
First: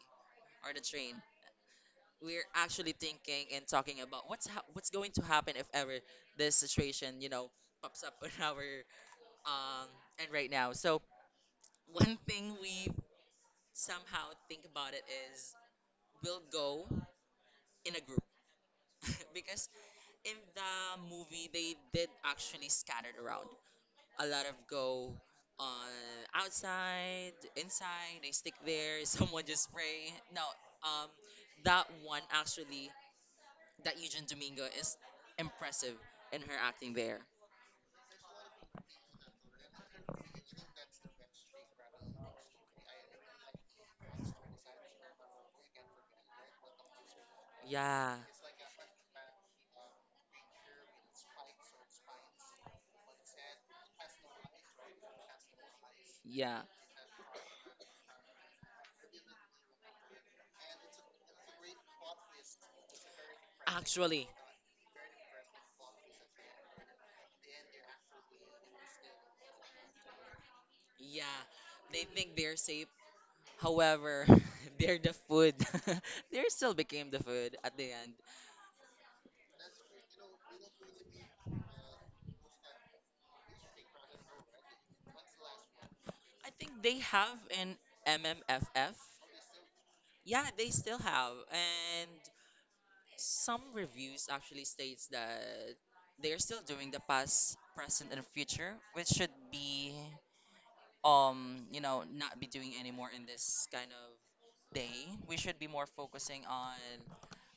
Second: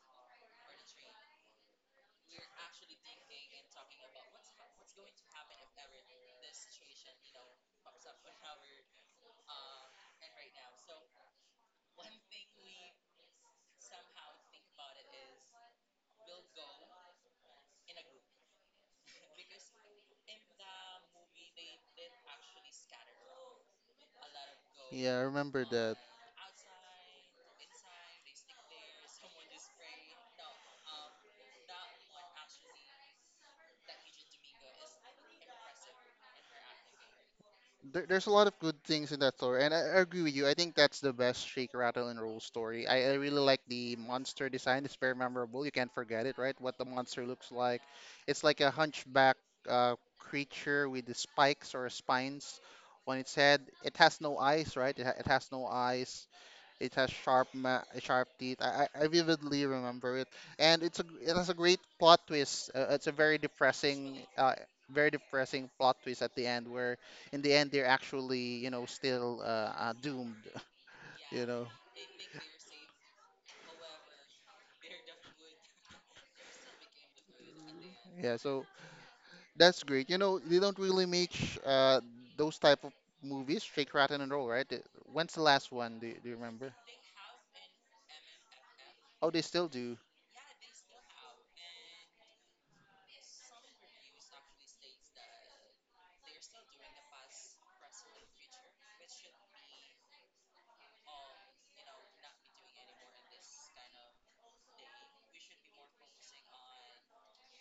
S2: or the train. We're actually thinking and talking about what's going to happen if ever this situation, you know, pops up on our um and right now. So one thing we somehow think about it is we'll go in a group because in the movie they did actually scattered around a lot of
S1: Yeah,
S2: go
S1: I remember
S2: on
S1: that.
S2: outside inside they stick there someone just spray no um that one actually, that Eugene Domingo is impressive in her acting there,
S1: There's a lot of good things in that story, and I agree with you. I think that's the best Shake, Rattle, and Roll story. I really like the monster design. It's very memorable. You can't forget it, right? What the monster looks like.
S2: yeah,
S1: It's like a hunchback creature with the spikes or spines on its head. It has no eyes, right? It has no eyes.
S2: yeah,
S1: It has sharp teeth. I vividly remember it, and it's a it has a great plot twist. It's a
S2: actually,
S1: very depressing plot twist at the end, where in the end they're actually you know still doomed.
S2: yeah,
S1: You know,
S2: they think they're safe, however they're the food, they still became the food at the end.
S1: yeah. So that's great. You know, they don't really make sh those type of movies, Shake, Rattle, and Roll, right? When's the last one? Do you
S2: I
S1: remember?
S2: think they have an MMFF.
S1: Oh, they still do.
S2: Yeah, they still have. And some reviews actually states that they're still doing the past, present, and future, which should be, you know, not be doing anymore in this kind of day. We should be more focusing on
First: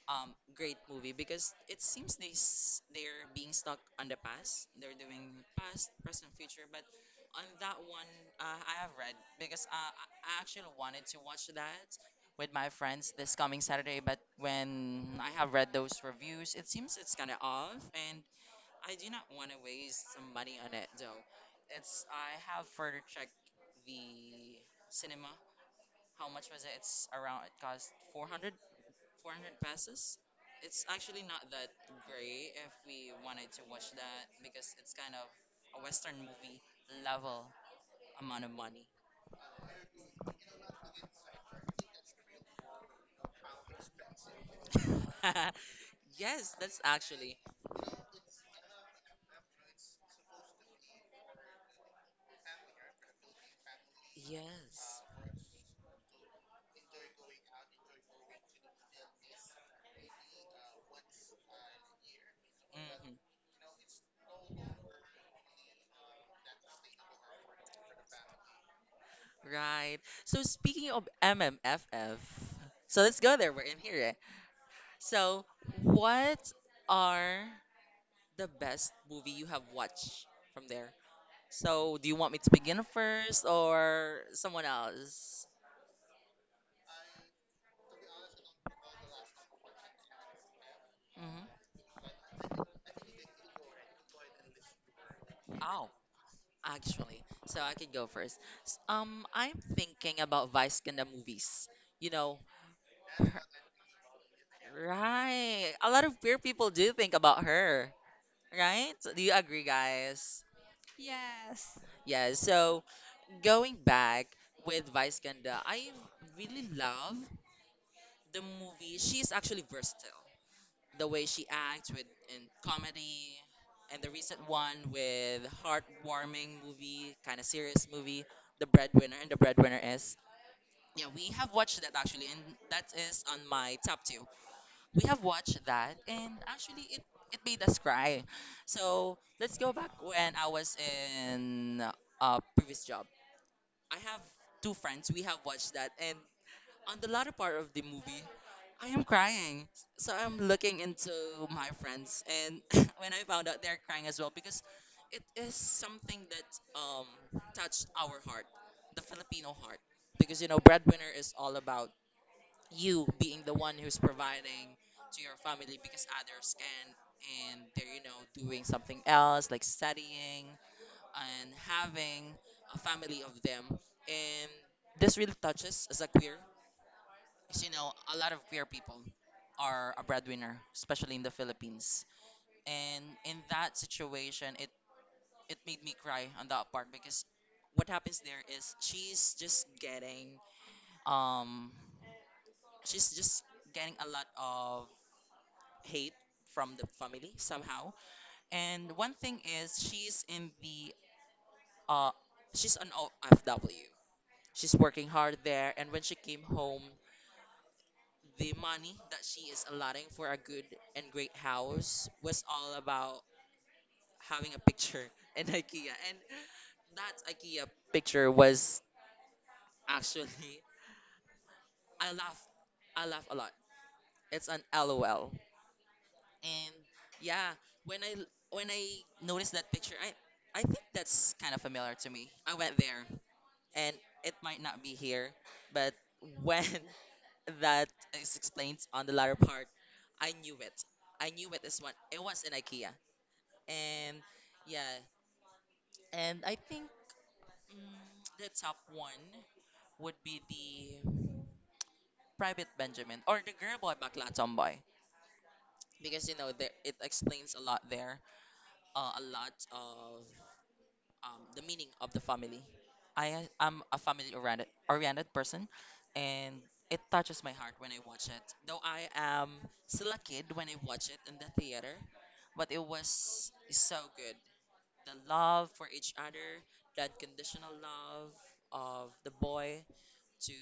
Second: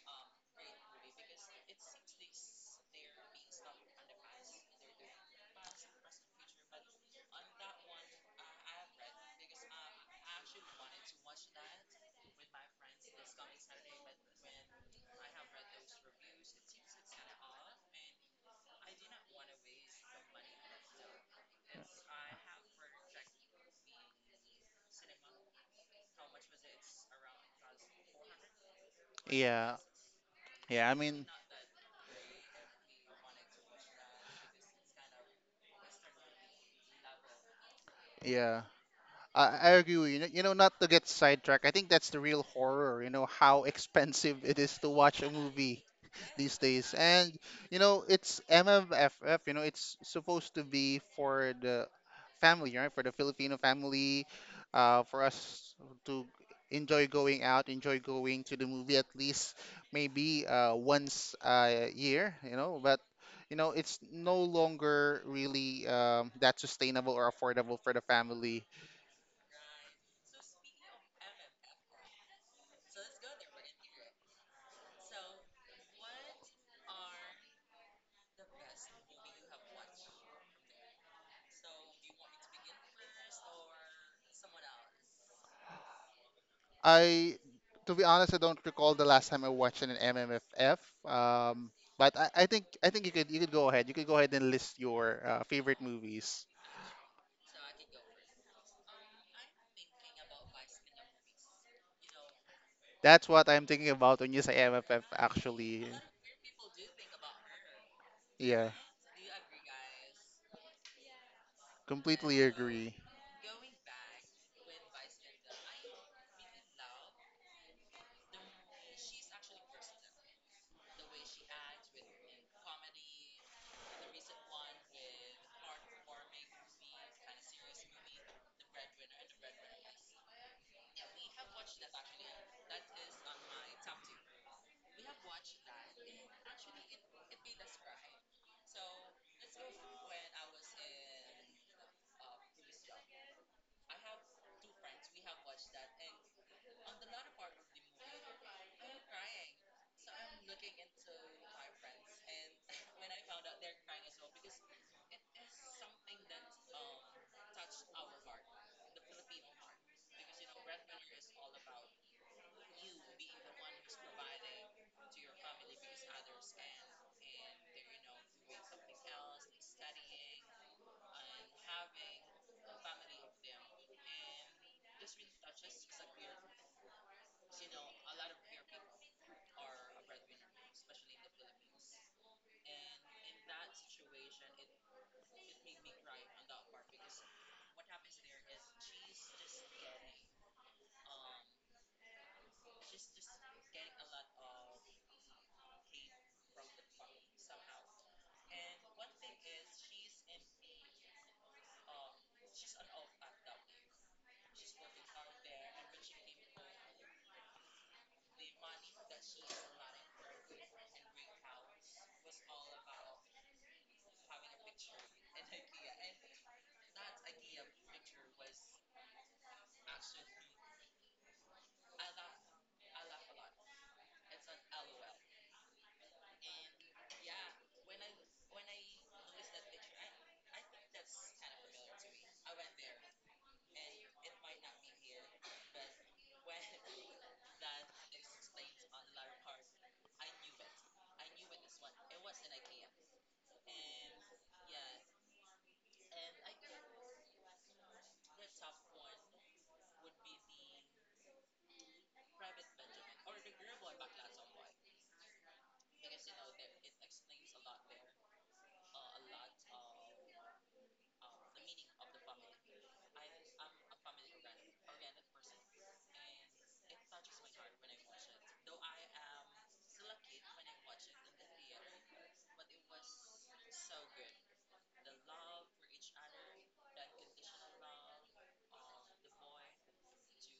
S2: great movie because it seems they're being stuck on the past. They're doing past, present, future, but on that one, I have read because I actually wanted to watch that with my friends this coming Saturday, but when I have read those reviews, it seems it's kind of off and I do not want to waste some money on it though. It's I have further checked the cinema. How much was it? It's around, it cost $400, 400
S1: Yeah,
S2: pesos. It's
S1: yeah. I
S2: actually
S1: mean,
S2: not that great if we wanted to watch that because it's kind of a Western movie level amount of
S1: yeah.
S2: money.
S1: I agree with you. You know, not to get sidetracked, I think that's the real horror, you know, how expensive it is to watch a movie
S2: Yes,
S1: these
S2: that's
S1: days. And,
S2: actually.
S1: you know, it's MMFF, you know, it's supposed to be for the family, right? For the Filipino family,
S2: Yes.
S1: for us to enjoy going out, enjoy going to the movie at least maybe once a year, you know, but.
S2: Hmm.
S1: You know, it's no longer really that sustainable or affordable for the family.
S2: Right. So speaking of MMFF, so let's go there. We're in here, eh? So, what are the best movie you have watched from there? So, do you want me to begin first or someone else?
S1: I, to be honest, I don't recall the last time I watched an MMFF.
S2: Mm-hmm.
S1: Um, but I think you could go ahead. You could go ahead and list your favorite
S2: Oh,
S1: movies.
S2: actually, so I could go first. I'm thinking about Vice in the movies. You know,
S1: That's
S2: her-
S1: what I'm thinking about when you say MFF.
S2: right?
S1: Actually,
S2: A lot of queer people do think about her,
S1: yeah,
S2: right? Do you agree, guys? Yes. Yeah,
S1: completely
S2: so
S1: agree.
S2: going back with Vice Ganda, I really love the movie. She's actually versatile, the way she acts with in comedy and the recent one with heartwarming movie, kind of serious movie, The Breadwinner. And The Breadwinner is. Yeah, we have watched that actually and that is on my top 2. We have watched that and actually it made us cry. So, let's go back when I was in a previous job. I have two friends we have watched that and on the latter part of the movie, I am crying. So I'm looking into my friends, and when I found out they're crying as well, because it is something that, touched our heart, the Filipino heart. Because, you know, breadwinner is all about you being the one who's providing to your family because others can, and they're, you know, doing something else like studying and having a family of them. And this really touches as a queer, as you know, a lot of queer people are a breadwinner, especially in the Philippines. And in that situation, it made me cry on that part because what happens there is um she's just getting a lot of hate from the family somehow. And one thing is, she's in the uh she's an OFW. She's working hard there and when she came home, the money that she is allotting for a good and great house was all about having a picture in IKEA. And that IKEA picture was actually, I laugh I laugh a lot. It's an LOL. And yeah, when I when I noticed that picture, I think that's kind of familiar to me. I went there and it might not be here, but when that is explained on the latter part. I knew it. I knew it. This one. It was in IKEA, and yeah, and I think, mm, the top one would be the Private Benjamin or the Girl Boy Bakla Tomboy because you know there, it explains a lot there. A lot of, the meaning of the family. I am a family oriented person, and it touches my heart when I watch it. Though I am still a kid when I watch it in the theater, but it was so good. The love for each other, the unconditional love of the boy to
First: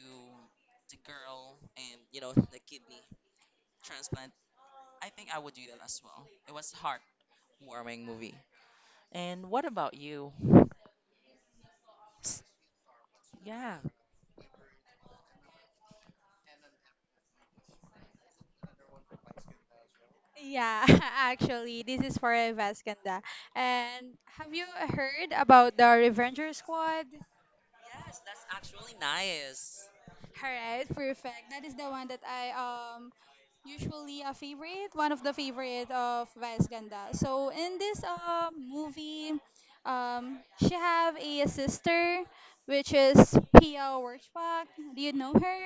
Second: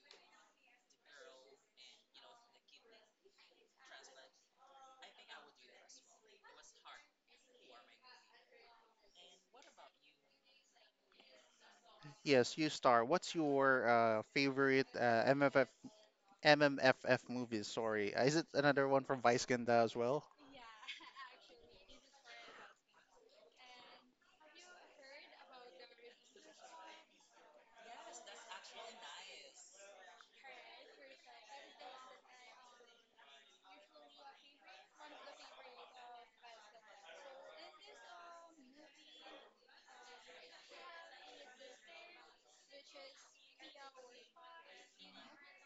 S2: the girl, and you know the kidney transplant. I think I would do that as well. It was a heartwarming movie. And what about you? S-
S1: Yes, you star. What's
S2: Yeah.
S1: your favorite MFF movies? Sorry. Is it another one from Vice Ganda as well?
S2: Yeah, actually, this is for Vascanda. And have you heard about the Revenger Squad? Yes, that's actually nice. All right, perfect. That is the one that I usually a favorite, one of the favorite of Vice Ganda. So in this movie, um she have a sister which is Pia Wurchbach. Do you know her?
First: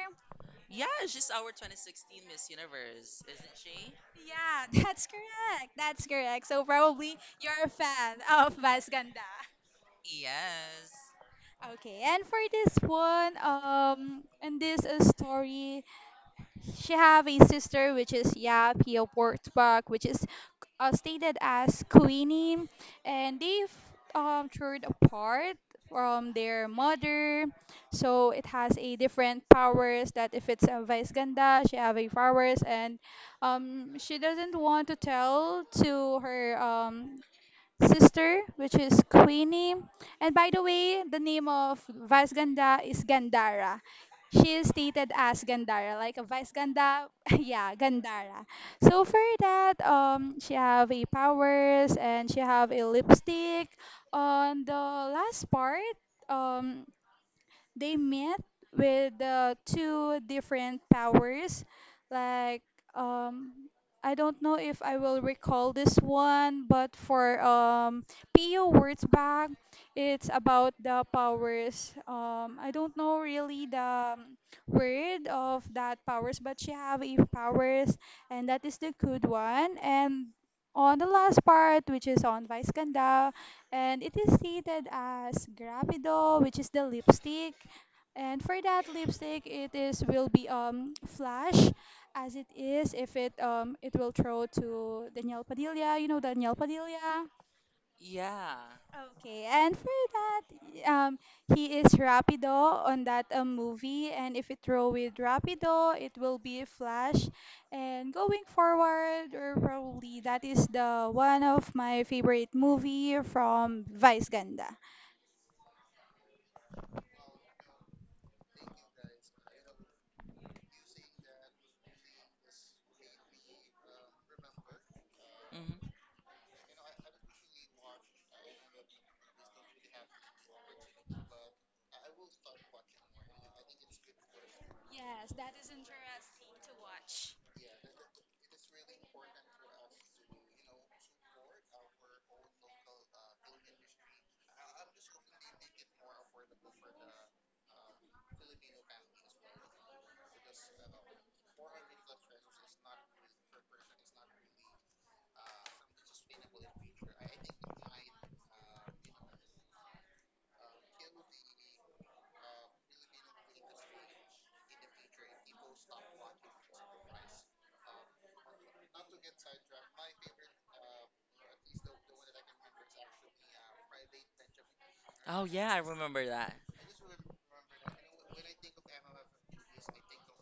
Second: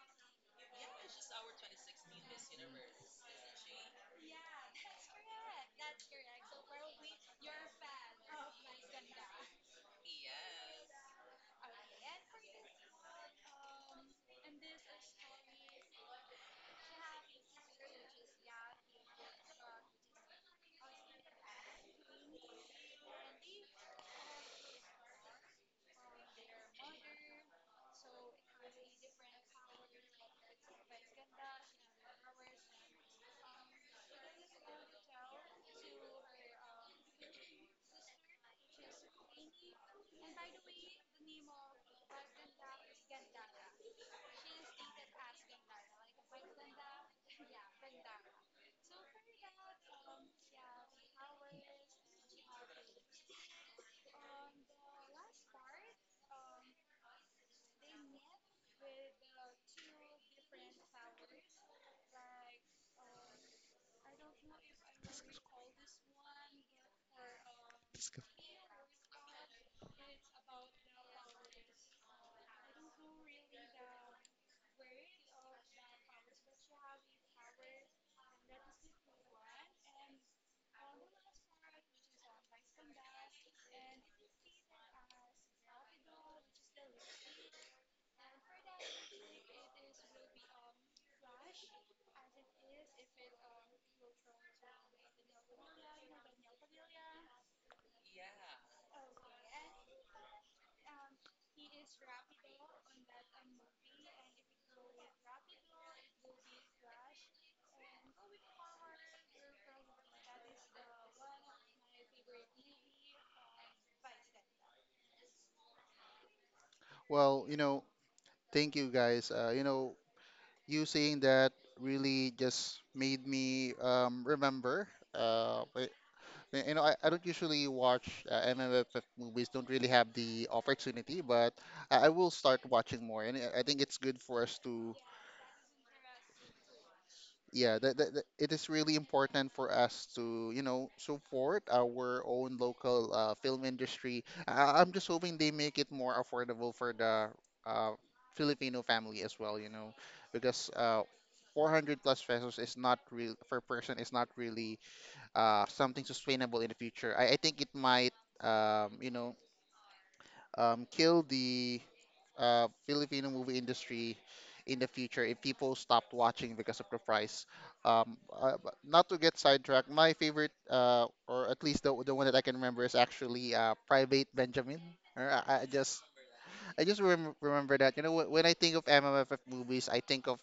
S2: Yeah, she's our 2016 Miss Universe, isn't she? Yeah, that's correct. That's correct. So probably you're a fan of Vice Ganda. Yes. Okay, and for this one, and this, story, she have a sister which is, yeah, Pia Portbach, which is, stated as Queenie, and they've, toured apart from their mother. So it has a different powers that if it's a Vice Ganda, she have a powers, and, she doesn't want to tell to her, sister, which is Queenie. And by the way, the name of Vice Ganda is Gandara. She is stated as Gandara, like a Vice Ganda, yeah, Gandara. So for that, she have a powers and she have a lipstick. On the last part, um, they met with, two different powers. Like, um, I don't know if I will recall this one, but for, PU words back, it's about the powers. I don't know really the, word of that powers, but she have a powers, and that is the good one. And on the last part, which is on Vice Ganda, and it is stated as Gravido, which is the lipstick and for that lipstick, it is will be flash, as it is if it will throw to Daniel Padilla. You know Daniel Padilla. Yeah. Okay, and for that, um, he is Rapido on that, movie, and if it throw with Rapido, it will be Flash. And going forward, or probably that is the one of my favorite movie from Vice Ganda.
S1: Well, you know, thank you guys. You know, you saying that really just made me remember. Uh, I-
S2: Hmm.
S1: I- you know, I don't usually watch MMFF movies, don't really have the opportunity, but I will start watching more. And I think it's good for us to
S2: Yes, that is interesting to watch.
S1: yeah, it is really important for us to, you know, support our own local film industry. I'm just hoping they make it more affordable for the uh, Filipino family as well, you know, because 400 plus pesos is not real per person is not really something sustainable in the future. I think it might, you know, kill the Filipino movie industry in the future if people stopped watching because of the price. But not to get sidetracked, my favorite, or at least the one that I can remember, is actually Private Benjamin. Or
S2: Oh, yeah, I remember that.
S1: I just remember that. You know, when I think of MMFF movies, I think of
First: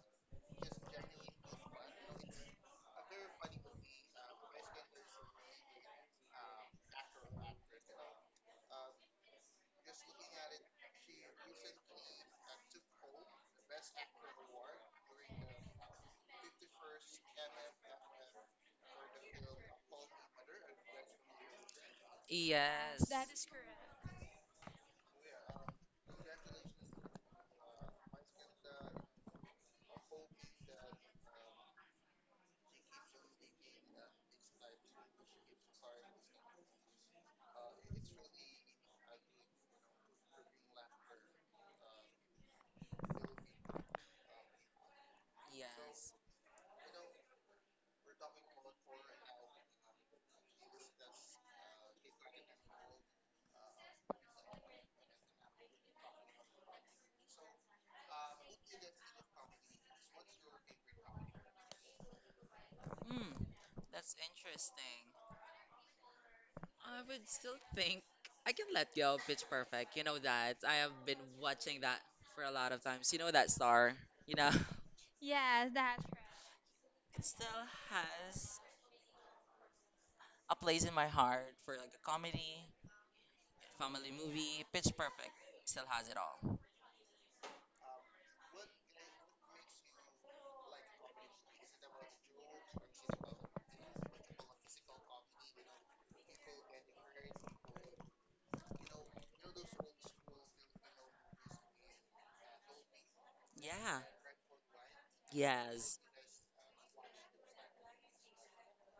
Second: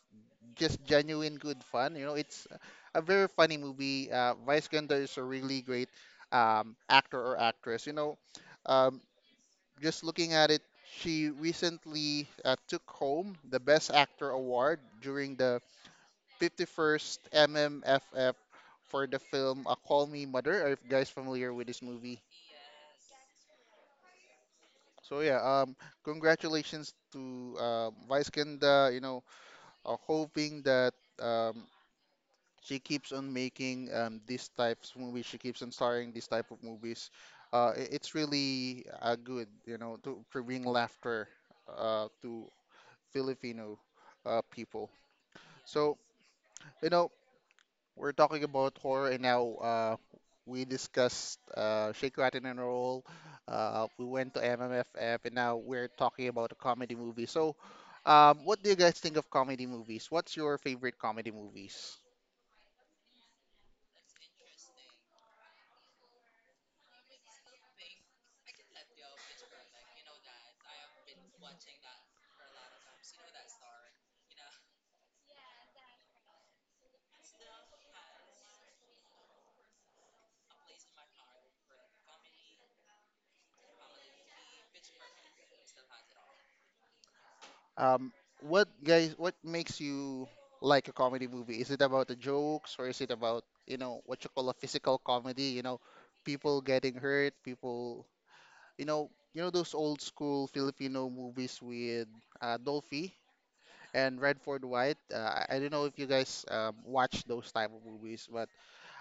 S1: just genuine good fun. You know, it's a very funny movie. Vice Ganda is a really great actor or actress. You know, um, just looking at it, she recently took home the Best Actor award during the 51st MMFF for the film Call Me Mother. Are you guys familiar with this movie?
S2: Yes. That is correct.
S1: So yeah, congratulations to Vice Ganda. You know, hoping that um, she keeps on making these types of movies. She keeps on starring these type of movies. It's really good, you know, to bring laughter to Filipino people. So,
S2: Yes.
S1: you know, we're talking about horror, and now we discussed Shake, Rattle, and Roll. We went to MMFF, and now we're talking about a comedy movie. So, what do you guys think of comedy movies? What's your favorite comedy movies?
S2: Hmm. That's interesting. I would still think I can let go of Pitch Perfect. You know that. I have been watching that for a lot of times. You know that star, you know? Yes, that's right. It still has a place in my heart for like a comedy, family movie, Pitch Perfect. Still has it all.
S1: Um, what guys, what makes you like a comedy movie? Is it about the jokes, or is it about, you know, what you call a physical comedy? You know, people getting hurt, people. You know those old school Filipino movies with Dolphy
S2: Yeah.
S1: and Redford White. I don't know if
S2: Yes.
S1: you guys watch those type of movies, but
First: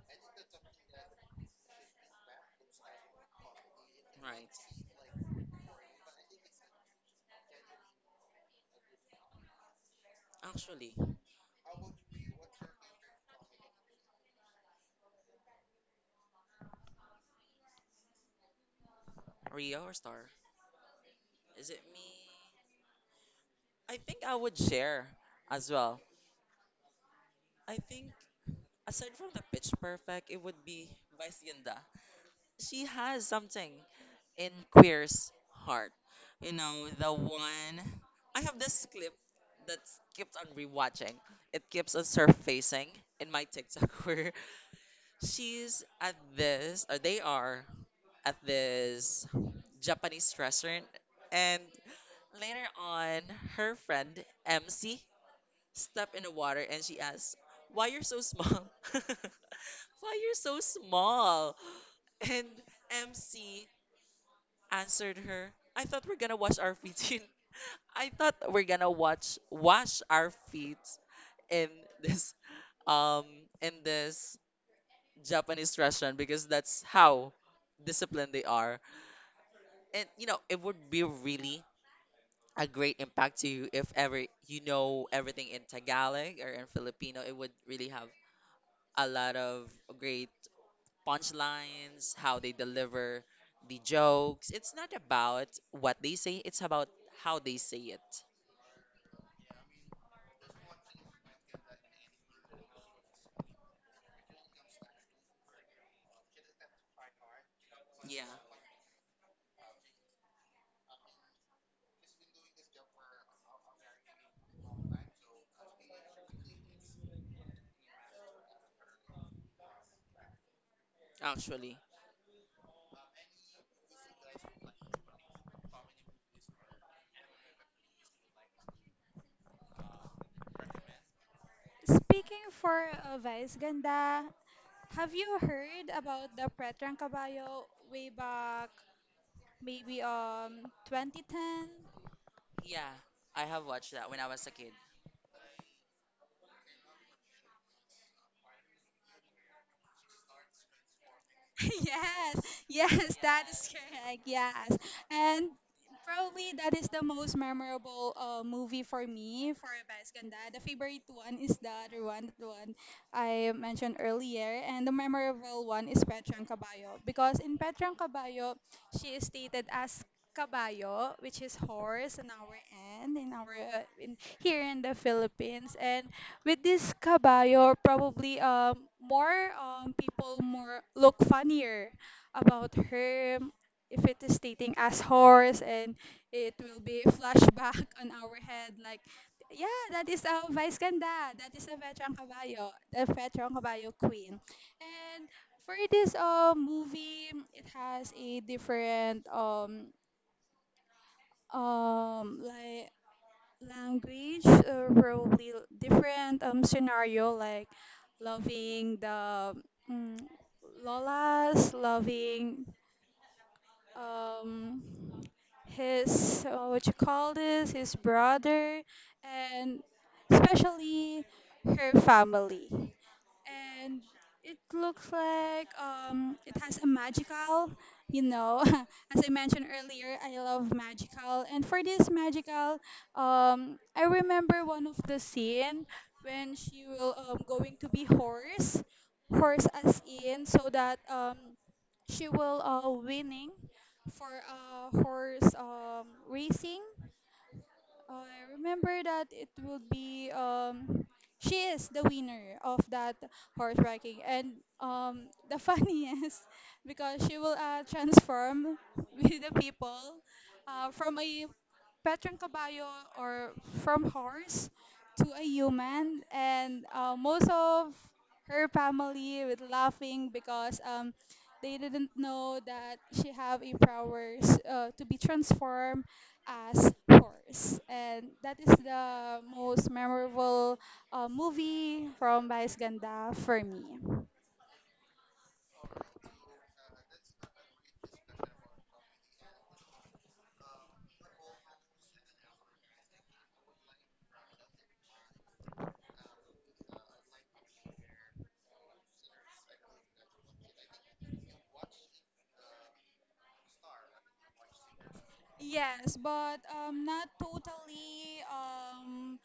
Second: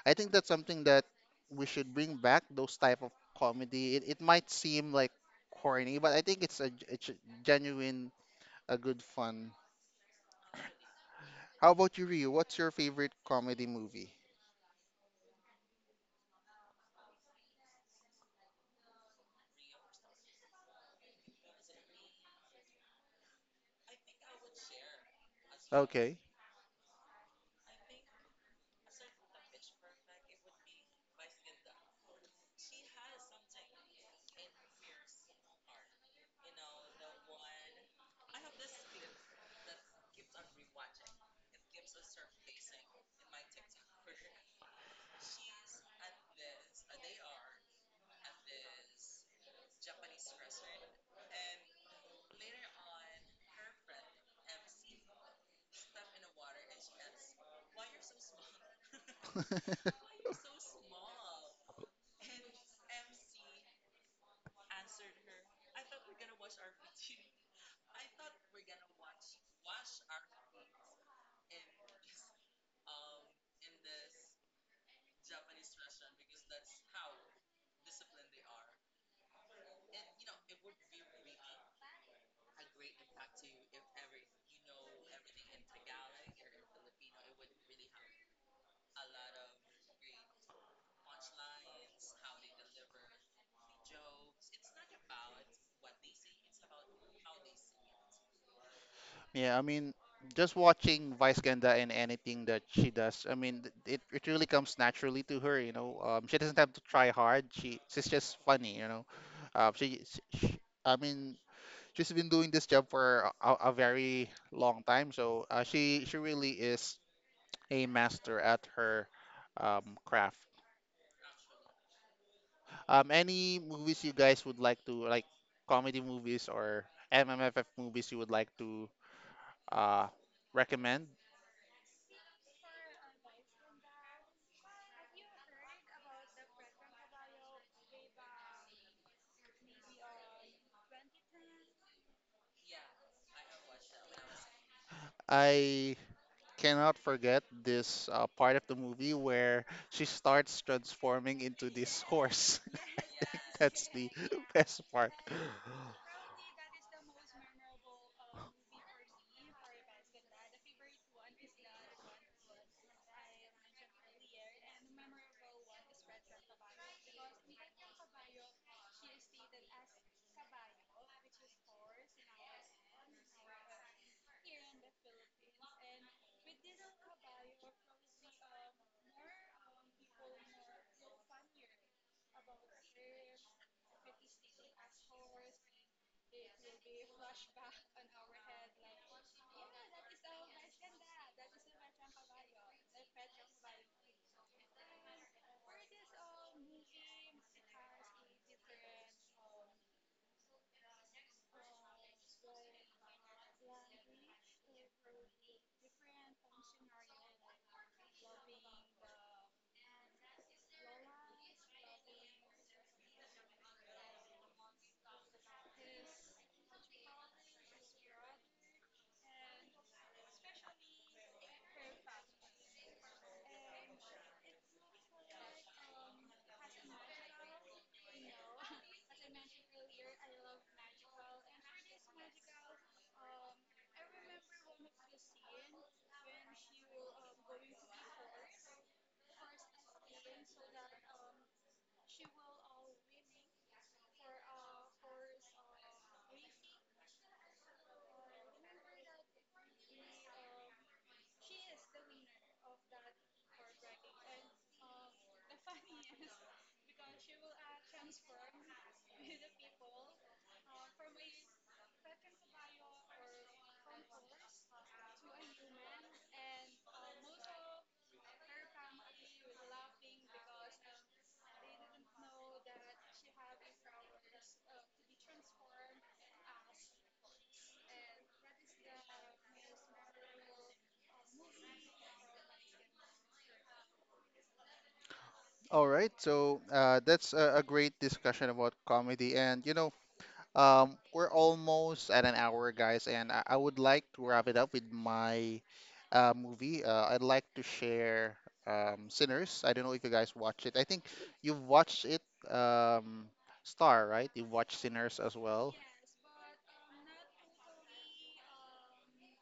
S1: I think that's something that we should bring back. Those type of comedy. It might
S2: Right.
S1: seem like corny, but I think it's a, it's a genuine, a good fun.
S2: Actually,
S1: How about you, Ryu? What's your favorite comedy movie?
S2: Rio or Star? Is it me? I think I would share as well.
S1: Okay.
S2: I think aside from the Pitch Perfect, it would be Vice Ganda. She has something in Queer's heart. You know, the one. I have this clip that keeps on rewatching. It keeps on surfacing in my TikTok where she's at this, or they are at this Japanese restaurant, and later on, her friend MC stepped in the water and she asked, "Why you're so small?" Why you're so small? And MC answered her, "I thought we're gonna wash our feet" in I thought we're gonna watch wash our feet in this um this Japanese restaurant because that's how disciplined they are. And you know, it would be really a great impact to you if ever you know everything in Tagalog or in Filipino. It would really have a lot of great punchlines, how they deliver the jokes. It's not about what they say, it's about how they say it.
S1: Yeah, I mean, just watching Vice Ganda and anything that she does, I mean, it, it really comes naturally to her, you know. She doesn't have to try hard. She's
S2: Yeah,
S1: just funny, you know. Uh, she, she, I mean, she's been doing this job for a very long time, so she really is a master at her craft.
S2: actually.
S1: Any movies you guys would like to like comedy movies or MMFF movies you would like to uh, recommend?
S2: Speaking for, Vice Ganda, have you heard about the Pretrang Caballo way back maybe 2010? Yeah, I have watched that when I was a kid.
S1: I cannot forget this part of the movie where she starts transforming into this
S2: Yes,
S1: horse.
S2: yes, that is
S1: That's the
S2: correct. Yes.
S1: best part.
S2: And probably that is the most memorable, movie for me for Best Ganda. The favorite one is the other one, the one I mentioned earlier. And the memorable one is Petrang Caballo. Because in Petrang Caballo, she is stated as Caballo, which is horse in our end, in here in the Philippines. And with this kabayo, probably more people more look funnier about her if it is stating as horse and it will be flashback on our head like yeah, that is our Vice Ganda, that is a veteran kabayo, the veteran kabayo queen. And for this movie, it has a different um like language, probably different scenario, like loving the mm, lolas, loving um his what you call this, his brother, and especially her family. And it looks like it has a magical, you know. As I mentioned earlier, I love magical, and for this magical, I remember one of the scene when she will going to be horse, horse as in, so that she will winning for horse racing. I remember that it will be she is the winner of that horse horseracking. And the funniest because she will transform with the people from a Petrang Caballo, or from horse to a human. And most of her family with laughing because they didn't know that she have a powers to be transformed as horse. And that is the most memorable movie from Vice Ganda for me.
S1: All right, so that's a great discussion about comedy, and you know, we're almost at an hour, guys, and I would like to wrap it up with my movie. I'd like to share Sinners. I don't know if you guys watch it. I think you've watched it, um, Star, right? You've watched Sinners as well.
S2: Yes, but not totally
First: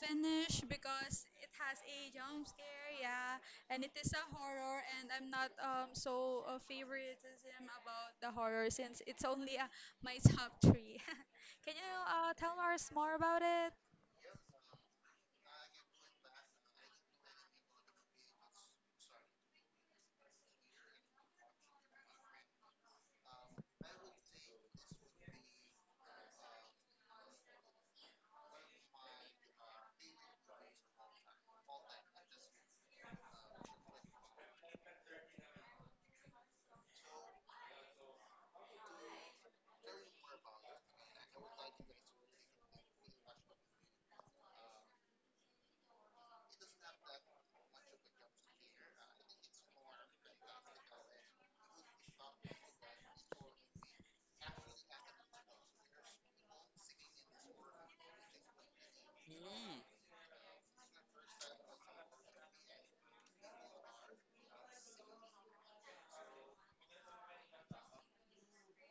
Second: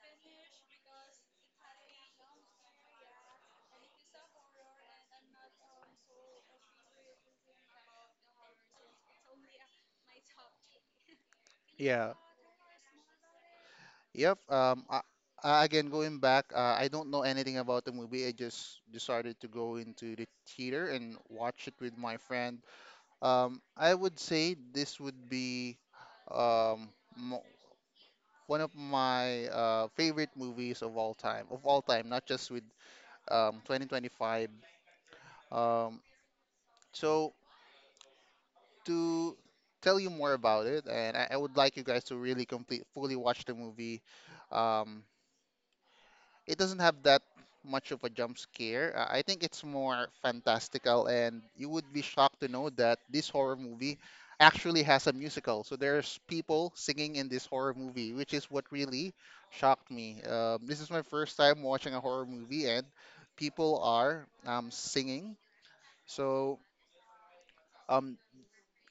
S2: finished because it has a jump scare, yeah, and it is a horror, and I'm not so favoritism about the horror since it's only my top three. Can you
S1: Yeah,
S2: tell us more about it?
S1: yep. Again, going back, I don't know anything about the movie. I just decided to go into the theater and watch it with my friend. I would say this would be um, mo- one of my favorite movies of all time, not just with 2025. Um, so to tell you more about it, and I would like you guys to really complete, fully watch the movie. Um. It doesn't have that much of a jump scare. I think it's more fantastical, and you would be shocked to know that this horror movie actually has a musical. So there's people singing in this horror movie, which is what really
S2: Mm,
S1: shocked me. This is my first time watching a horror movie, and people are singing. So um,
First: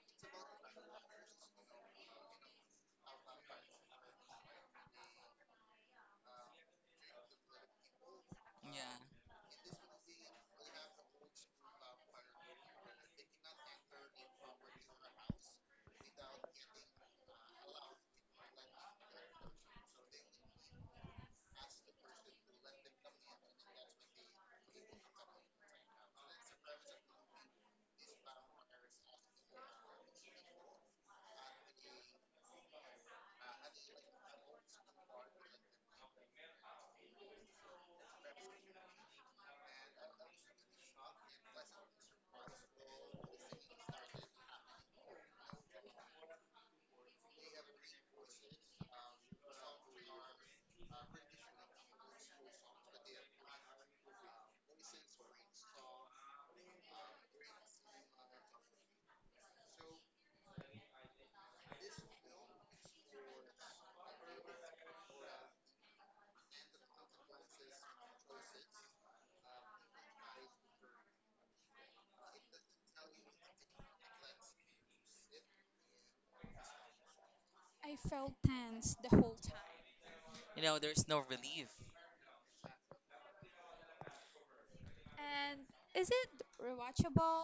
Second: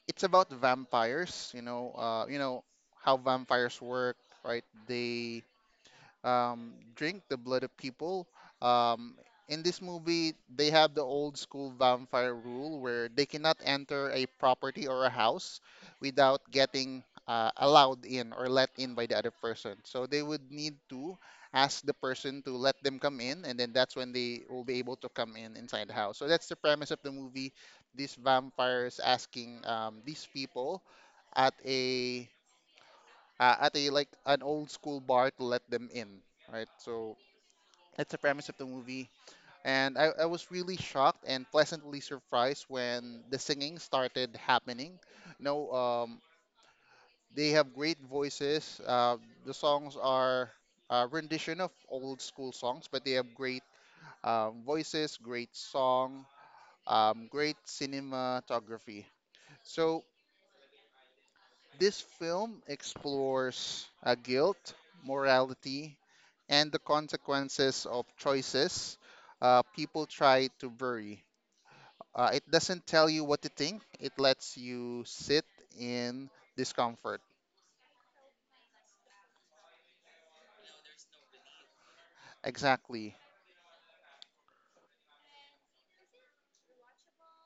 S1: it's about vampires. You know how vampires work, right? They drink the blood of people. Um,
S2: yeah.
S1: in this movie, they have the old school vampire rule where they cannot enter a property or a house without getting allowed in or let in by the other person. So they would need to ask the person to let them come in, and then that's when they will be able to come in inside the house. So that's the premise of the movie. These vampires asking these people at a at a like an old school bar to let them in, right? So that's the premise of the movie. And I was really shocked and pleasantly surprised when the singing started happening. You know, they have great voices. The songs are a rendition of old school songs, but they have great voices, great song, great cinematography. So this film explores guilt, morality, and the consequences of choices people try to bury. It doesn't tell you what to think, it lets you sit in discomfort.
S2: I felt tense the whole time. You know, there's no relief.
S1: Exactly.
S2: And is it rewatchable?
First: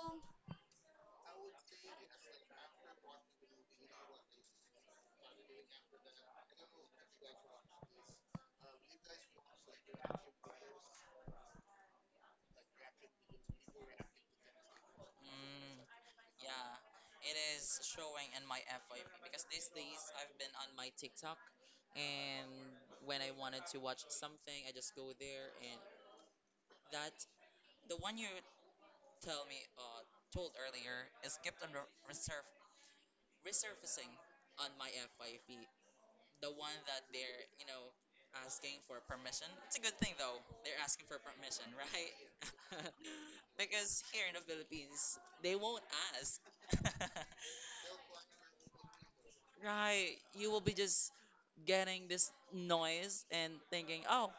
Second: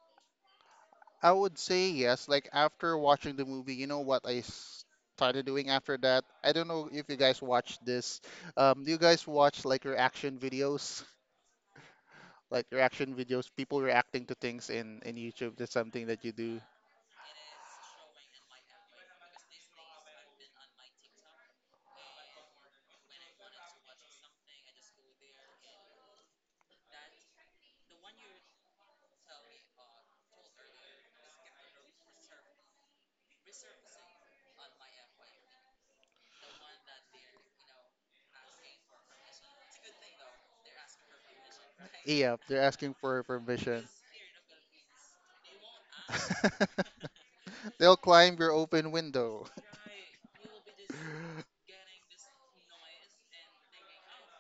S1: I would say yes. Like after watching the movie, you know what I started doing after that? I don't know if you guys watch this. Do you guys watch like reaction videos? Like reaction videos, people reacting to things in YouTube. That's
S2: Mm,
S1: something that you do.
S2: yeah, it is showing in my FYP because these days I've been on my TikTok, and when I wanted to watch something, I just go there. And that, the one you tell me told earlier is kept on resurfacing on my FYP. The one that they're, you know, asking for permission. It's a good thing though. They're asking for permission,
S1: Yeah, they're
S2: right?
S1: asking for permission.
S2: Because here in the Philippines, they won't ask.
S1: They'll climb your open window.
S2: Right. You will be just getting this noise and thinking, oh,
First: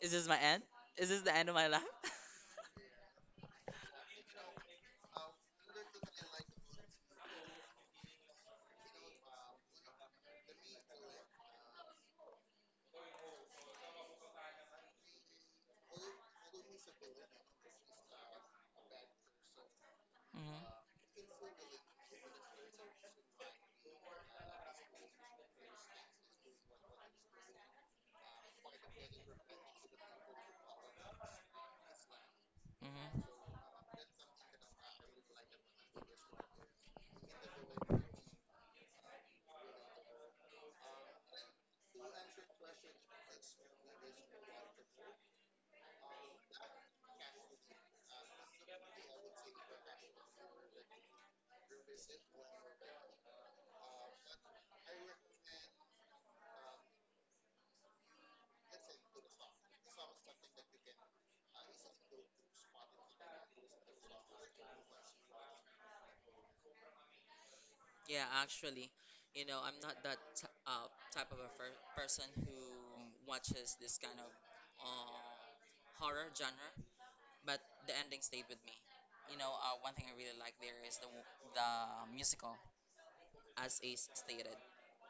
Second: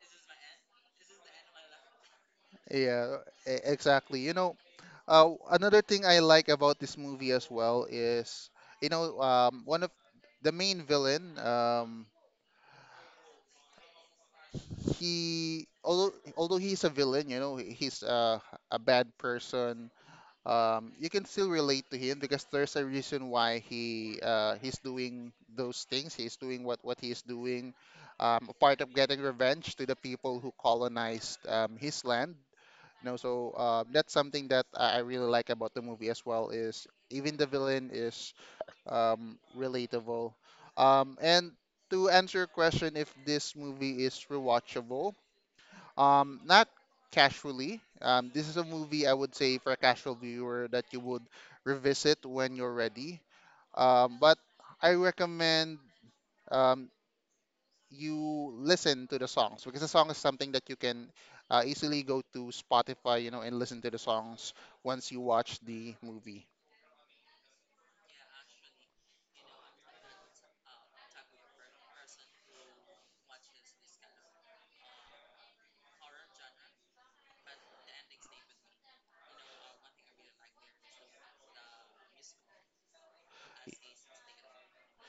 S2: is this my end? Is this the end of my life?
S1: Yeah, exactly. Another thing I like about this movie as well is, one of the main villain, he although he's a villain, you know, he's a bad person.
S2: Hmm.
S1: You can still relate to him because there's a reason why he's doing those things. He's doing what he's doing, a part of getting revenge to the people who colonized his land. You know,
S2: Hmm.
S1: so that's something that I really like about the movie as well is even the villain is relatable. And to answer your question, if this movie is rewatchable, not casually. This is a movie I would say for a casual viewer that you would revisit when you're ready. But I recommend um, you listen to the songs because the song is something that you can easily go to Spotify, you know, and listen to the songs once you watch the movie.
S2: Yeah, actually, you know, I'm not that t type of a fir person who watches this kind of uh, horror genre, but the ending stayed with me. You know, one thing I really like there is the musical, as Ace stated.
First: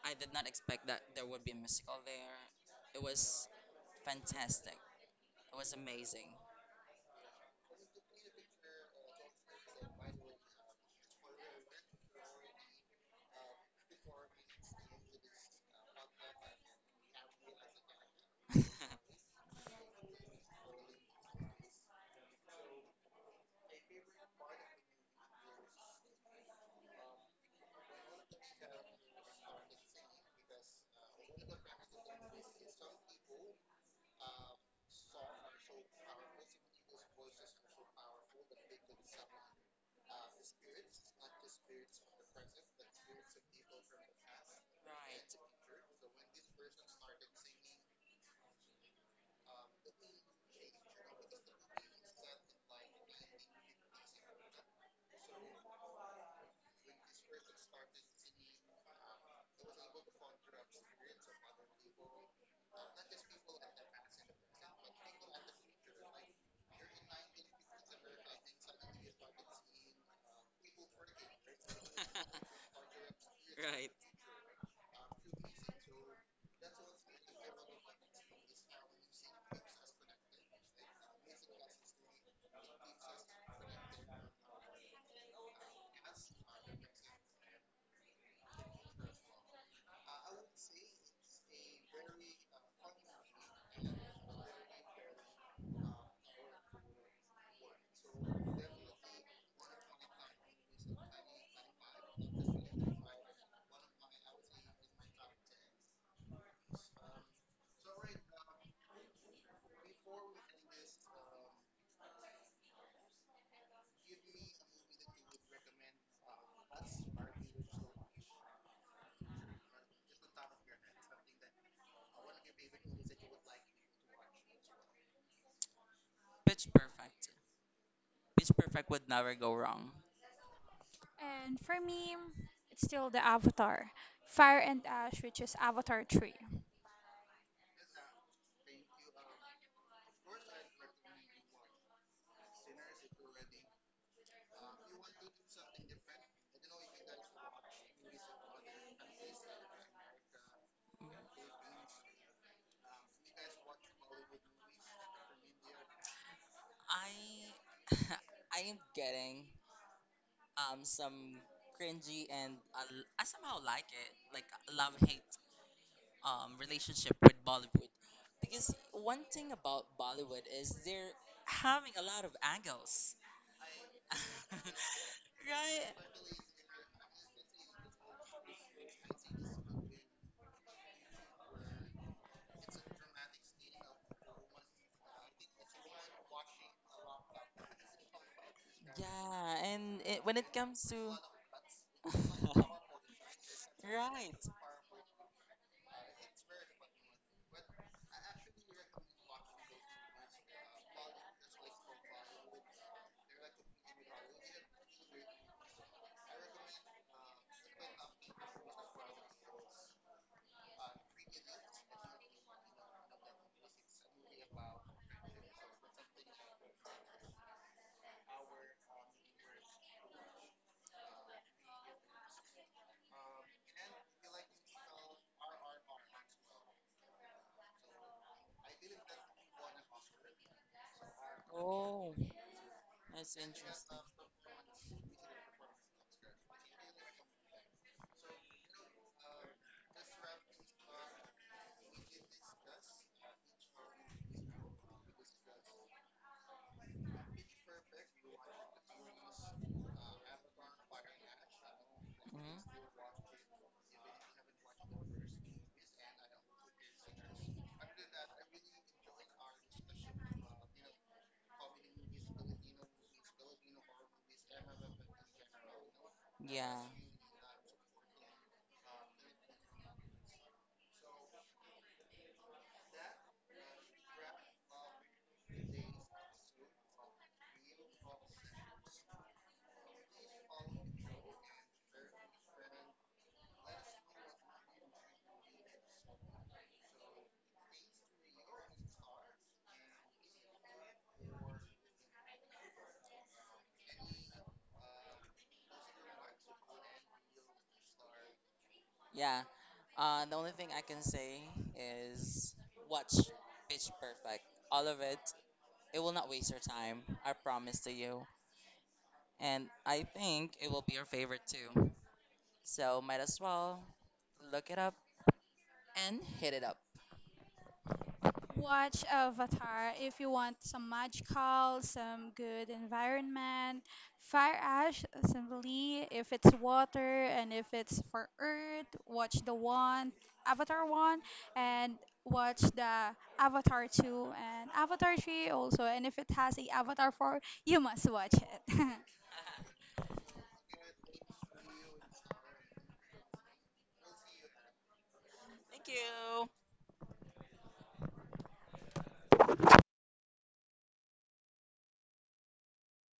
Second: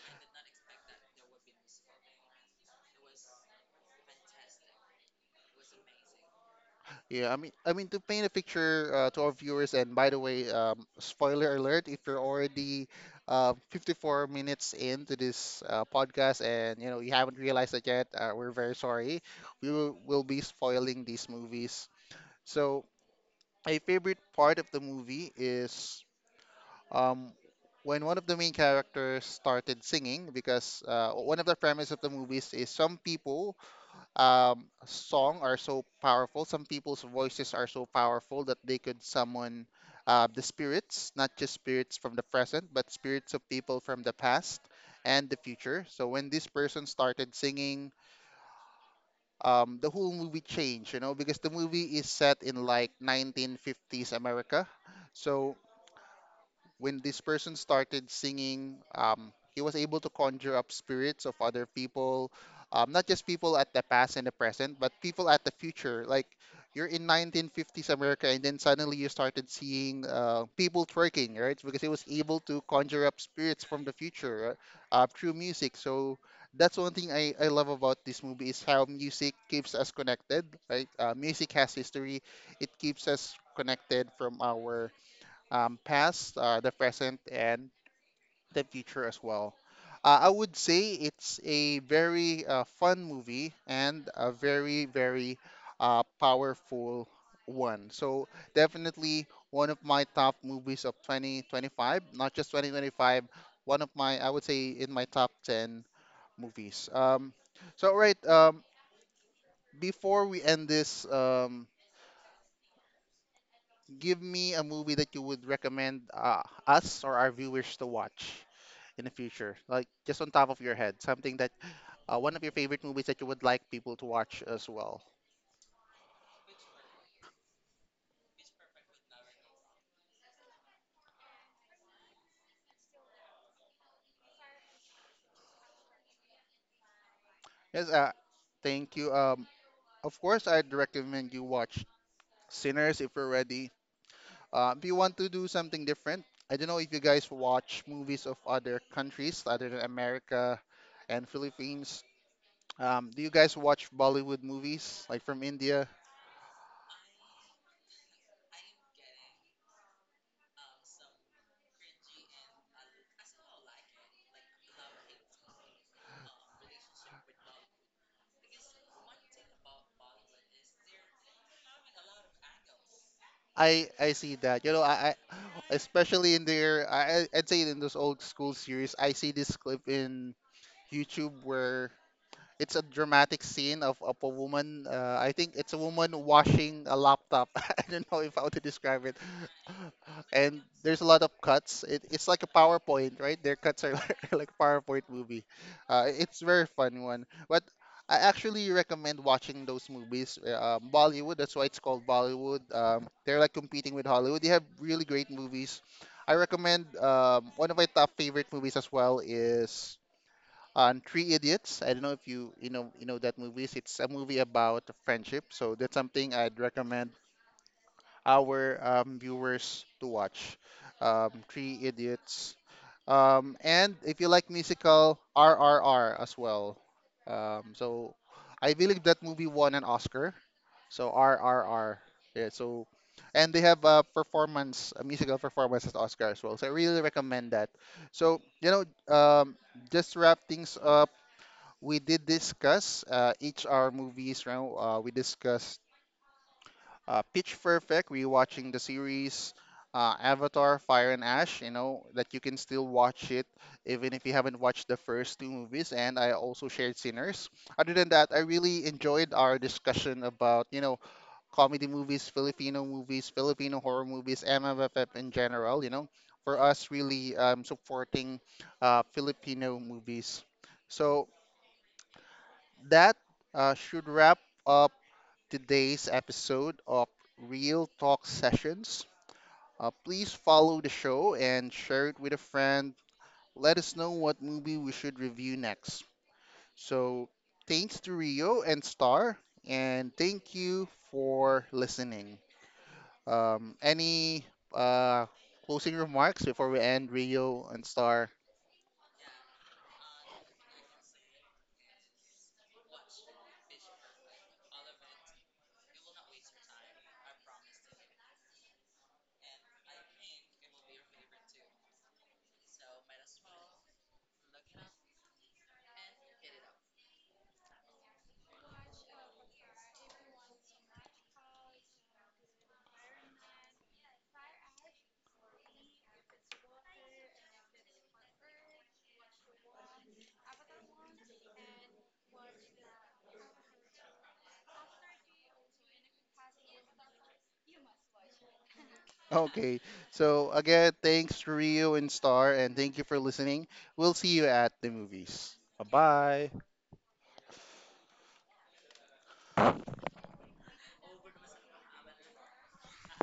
S2: I did not expect that there would be a musical there. It was fantastic. It was amazing.
S1: Yeah, I mean to paint a picture to our viewers. And by the way, spoiler alert: if you're already 54 minutes into this podcast and you know you haven't realized it yet, we're very sorry. We will be spoiling these movies. So, a favorite part of the movie is um, when one of the main characters started singing, because one of the premise of the movies is some people song are so powerful, some people's voices are so powerful that they could summon the spirits, not just spirits from the present, but spirits of people from the past and the
S2: Right.
S1: future. So when this person started singing, the whole movie changed, you know, because the movie is set in like 1950s America. So when this person started singing, he was able to conjure up spirits of other people, not just people at the past and the present, but people at the future. Like you're in 1950s America, and then suddenly you started seeing people twerking, right? Because he was able to conjure up spirits from
S2: Right.
S1: the future through music. So that's one thing I love about this movie is how music keeps us connected, right? Music has history. It keeps us connected from our past, the present, and the future as well. I would say it's a very fun movie and a very, very powerful one. So, definitely one of my top movies of 2025, not just 2025, one of my, I would say, in my top 10 movies. So, right, um, Before we end this, give me a movie that you would recommend us or our viewers to watch in the future? Like just on top of your head, something that one of your favorite movies that you would like people to watch as well.
S2: Pitch Perfect. Pitch Perfect would never go wrong. And for me, it's still the Avatar, Fire and Ash, which is Avatar 3.
S1: Yes, thank you. Of course, I'd recommend you watch Sinners if you're ready. If you want to do something different, I don't know if you guys watch movies of other countries other than America and Philippines. Do you guys watch Bollywood movies like from India?
S2: I I am getting some cringy, and I somehow like it, like love hate relationship with Bollywood, because one thing about Bollywood is they're having a lot of angles.
S1: I see that. You know, I
S2: Right.
S1: especially in their I'd say in those old school series, I see this clip in YouTube where it's a dramatic scene of a woman. I think it's a woman washing a laptop. I don't know if how to describe it.
S2: Yeah, and it, when it
S1: And
S2: comes to
S1: there's a lot of cuts. It's like a PowerPoint, right? Their cuts are
S2: right.
S1: like PowerPoint movie. It's very fun one. But I actually recommend watching those movies. Bollywood, that's why it's called Bollywood. They're like competing with Hollywood. They have really great movies. I recommend one of my top favorite movies as well is on Three Idiots. I don't know if you know that movies. It's a movie about friendship, so that's something I'd recommend our viewers to watch. Three Idiots. And if you like musical, RRR as well. So I believe that movie won an Oscar. So RRR,
S2: Oh,
S1: yeah, so
S2: that's
S1: and they have
S2: interesting.
S1: a performance, a musical performance at Oscar as well. So I really recommend that. So, you know, um, just to wrap things up, we did discuss each our movies, right? We discussed Pitch Perfect, rewatching the series, Avatar, Fire and Ash, you know, that you can
S2: Hmm.
S1: still watch it even if you haven't watched the first two movies. And I also shared Sinners. Other than that, I really enjoyed our discussion about, you know, comedy movies, Filipino horror movies, MFF in general, you know, for
S2: Yeah,
S1: us really supporting Filipino movies. So, that should wrap up today's episode of Real Talk Sessions. Please follow the show and share it with a friend. Let us know what movie we should review next. So, thanks to Rio and Star, and thank you for listening. Any uh, closing remarks before we end, Rio and Star?
S2: yeah. The only thing I can say is watch Pitch Perfect. All of it. It will not waste your time. I promise to you. And I think it will be your favorite too. So might as well look it up and hit it up. Watch Avatar if you want some magical, some good environment. Fire Ash, simply, if it's water and if it's for earth, watch the one, Avatar 1, and watch the Avatar 2 and Avatar 3 also. And if it has a Avatar 4, you must watch it. Thank
S1: Okay. So again, thanks to Rio and Star, and thank you for listening. We'll see you at the movies.
S2: you.
S1: Bye bye.